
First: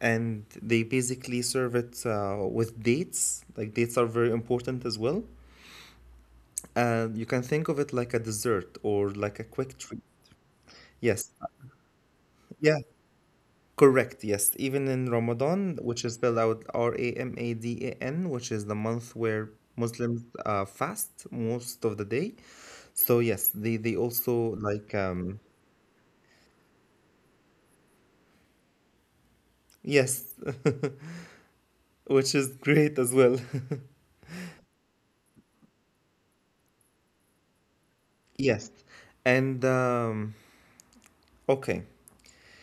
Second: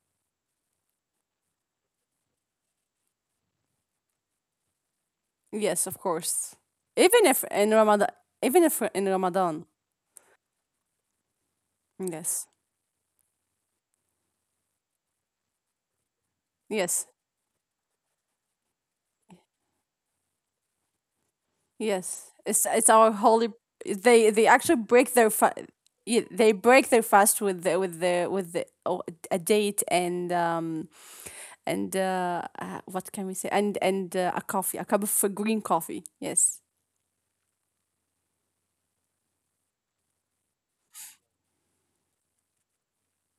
and they basically serve it uh, with dates. Like dates are very important as well.
yes. Of course. Even
And you
if
can
in
think of
Ramadan,
it like a
even if
dessert
in
or
Ramadan.
like a quick treat. Yes.
Yes,
Yeah. Correct, yes. Even in Ramadan, which is
yes.
spelled out R A M A D A N, which is the month where Muslims uh, fast
Yes,
most
it's
of the
it's
day.
our holy.
So yes,
They they
they they
actually break their
also
fa-
like um
yeah, they break their fast with the, with the with the oh, a date and um
yes,
and uh, uh, what
which
can we
is
say, and
great as
and
well.
uh, a coffee, a cup of green coffee. Yes.
Yes. And um okay,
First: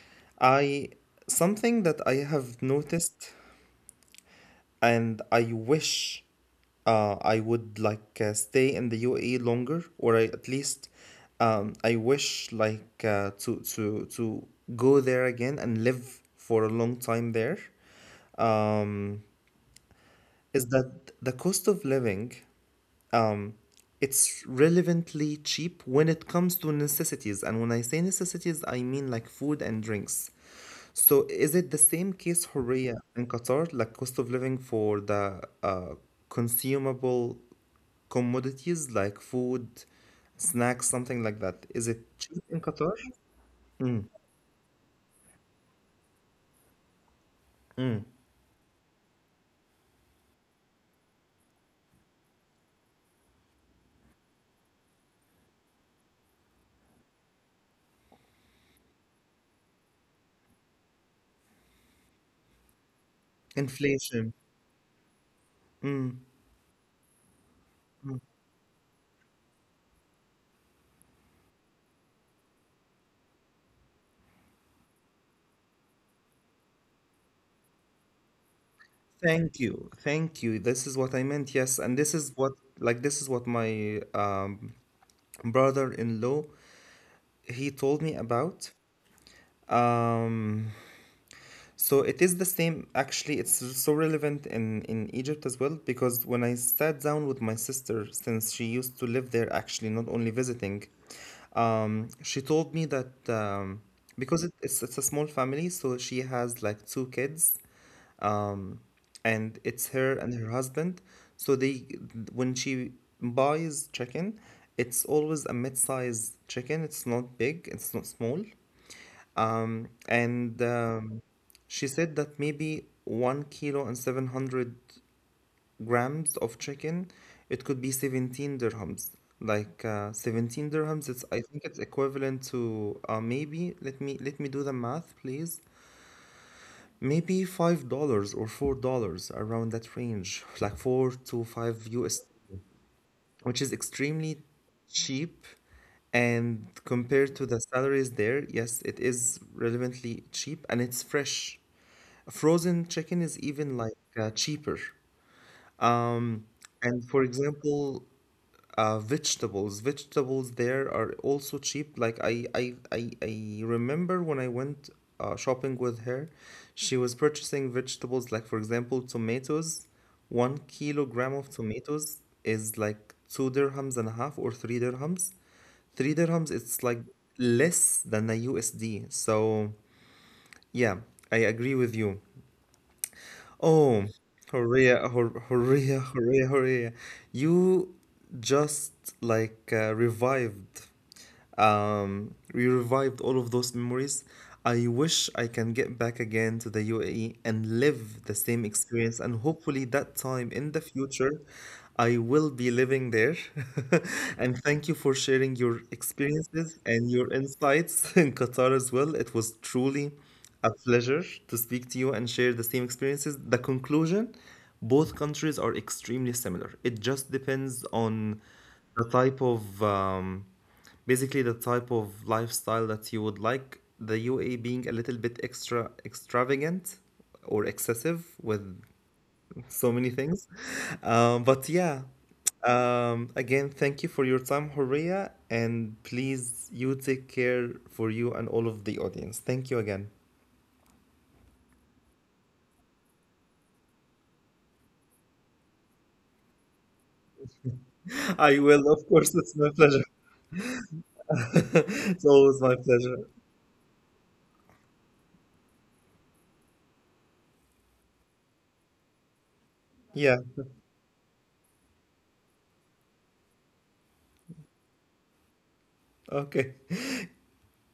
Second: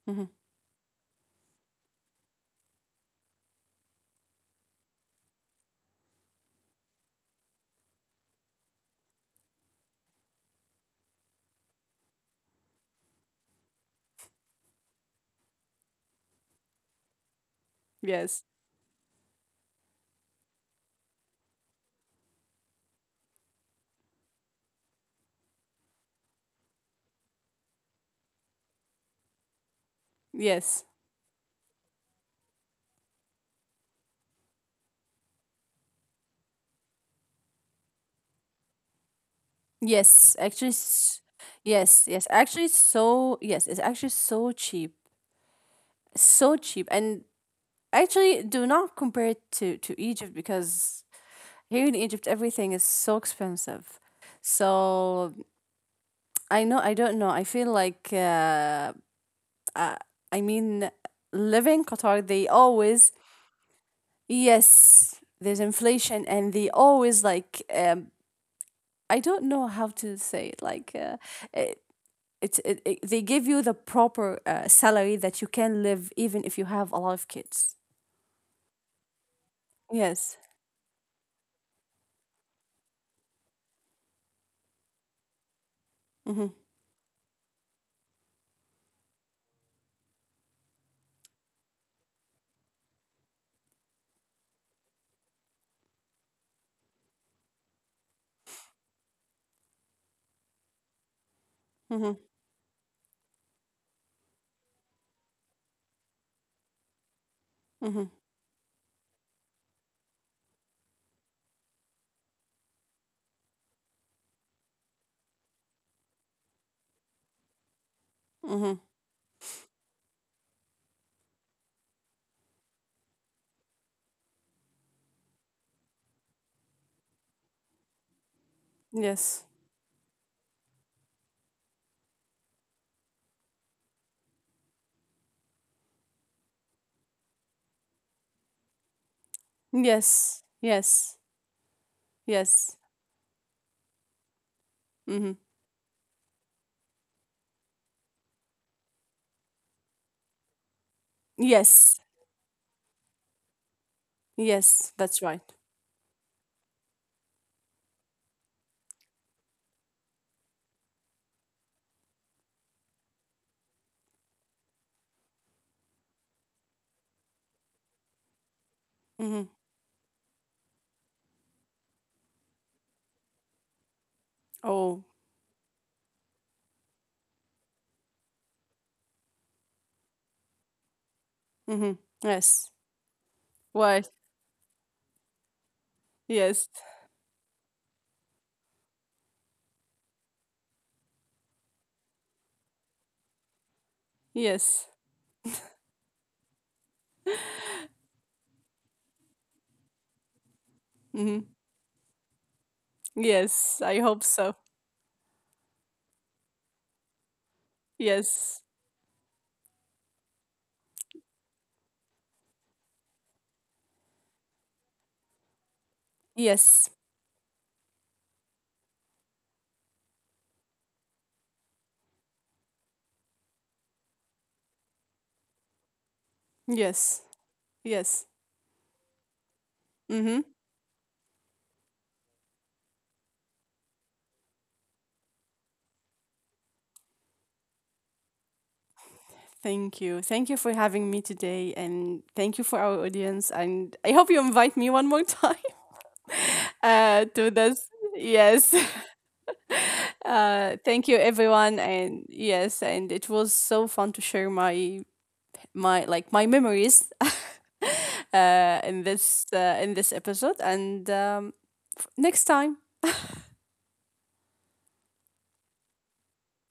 Hmm.
I something that I have noticed and I wish uh, I would like uh, stay in the U A E longer, or I, at least um, I wish like uh, to to to go there again and live for a long time there.
Yes.
Um, is that the cost of living? Um, it's relevantly cheap when it comes to necessities, and when I say necessities, I mean like food and drinks. So
Yes.
is it the same case, Horea, in Qatar, like cost of living for the uh, consumable commodities like food, snacks,
Yes.
something
Actually,
like that? Is
s-
it cheap in
yes.
Qatar?
Yes. Actually, so yes, it's actually so cheap, so cheap, and actually do not compare it to to Egypt because here in Egypt, everything is so expensive. So I know, I don't know. I feel like, uh, uh, I mean, living Qatar, they always,
Inflation.
yes, there's inflation and they always like, um, I don't know how to say it. Like, uh, it, it's it, it, they give you the proper uh, salary that you can live even if you have a lot of kids.
Thank you. Thank you. This is what I
Yes.
meant. Yes, and this is what like this is what my um, brother-in-law
Mm-hmm.
he told me about. Um, So it is the same. Actually, it's so relevant in in Egypt as well because when I sat down with my sister, since she used to live there, actually not only visiting, um, she told me
Mm-hmm.
that um, because it, it's it's a small family, so she has like two kids, um,
Mm-hmm.
and it's her and her husband. So they when she buys chicken, it's always a mid-sized chicken. It's not big. It's not small.
Mm-hmm.
Um, and um, she said that maybe one kilo and seven hundred grams of chicken, it could be seventeen dirhams. Like uh,
Yes.
seventeen dirhams, it's I think it's equivalent to uh, maybe let me let me do the math, please. Maybe five dollars or four dollars around that range, like four
Yes.
to five
Yes.
U S, which is
Yes.
extremely cheap.
Mm-hmm.
And compared to the salaries there, yes, it is relevantly cheap and it's fresh. Frozen
Yes.
chicken is even like uh, cheaper.
Yes, that's
Um,
right.
and for example, uh, vegetables. Vegetables there are also cheap. Like I, I, I, I remember when I went uh, shopping with her, she was purchasing vegetables. Like for example, tomatoes. One
Hmm.
kilogram of tomatoes is like two dirhams and a half or three dirhams.
Oh.
Three dirhams, it's like less than a U S D. So yeah, I agree with you.
Hmm. Yes.
Oh, Horea,
Why?
Hor- Horea, Horea, Horea.
Yes.
You just like uh, revived. Um, we revived all of those memories. I wish I can get
Yes.
back again to the U A E and live the same experience. And hopefully, that time in the future, I
Hmm.
will be living there. And
Yes.
thank you
I
for
hope so.
sharing your experiences and your insights in Qatar as well. It was
Yes.
truly a pleasure to speak to you and share the same experiences. The conclusion, both countries are extremely similar. It just depends
Yes.
on the type of um, basically the type of lifestyle that you would like, the U A E being a little bit extra extravagant or
Yes.
excessive with
Yes.
so many things um,
Hmm.
but yeah um, again, thank you for your time, Horia, and please you take care for you and all of the audience, thank you again.
Thank you. Thank you for having me today, and thank you for our audience. And I hope you invite me one more time uh,
I
to
will of
this.
course, it's my
Yes.
pleasure.
Uh,
It's
thank you,
always my
everyone,
pleasure.
and yes, and it was so fun to share my my like my memories uh, in
Yeah.
this uh, in this episode. And um, next time.
Okay.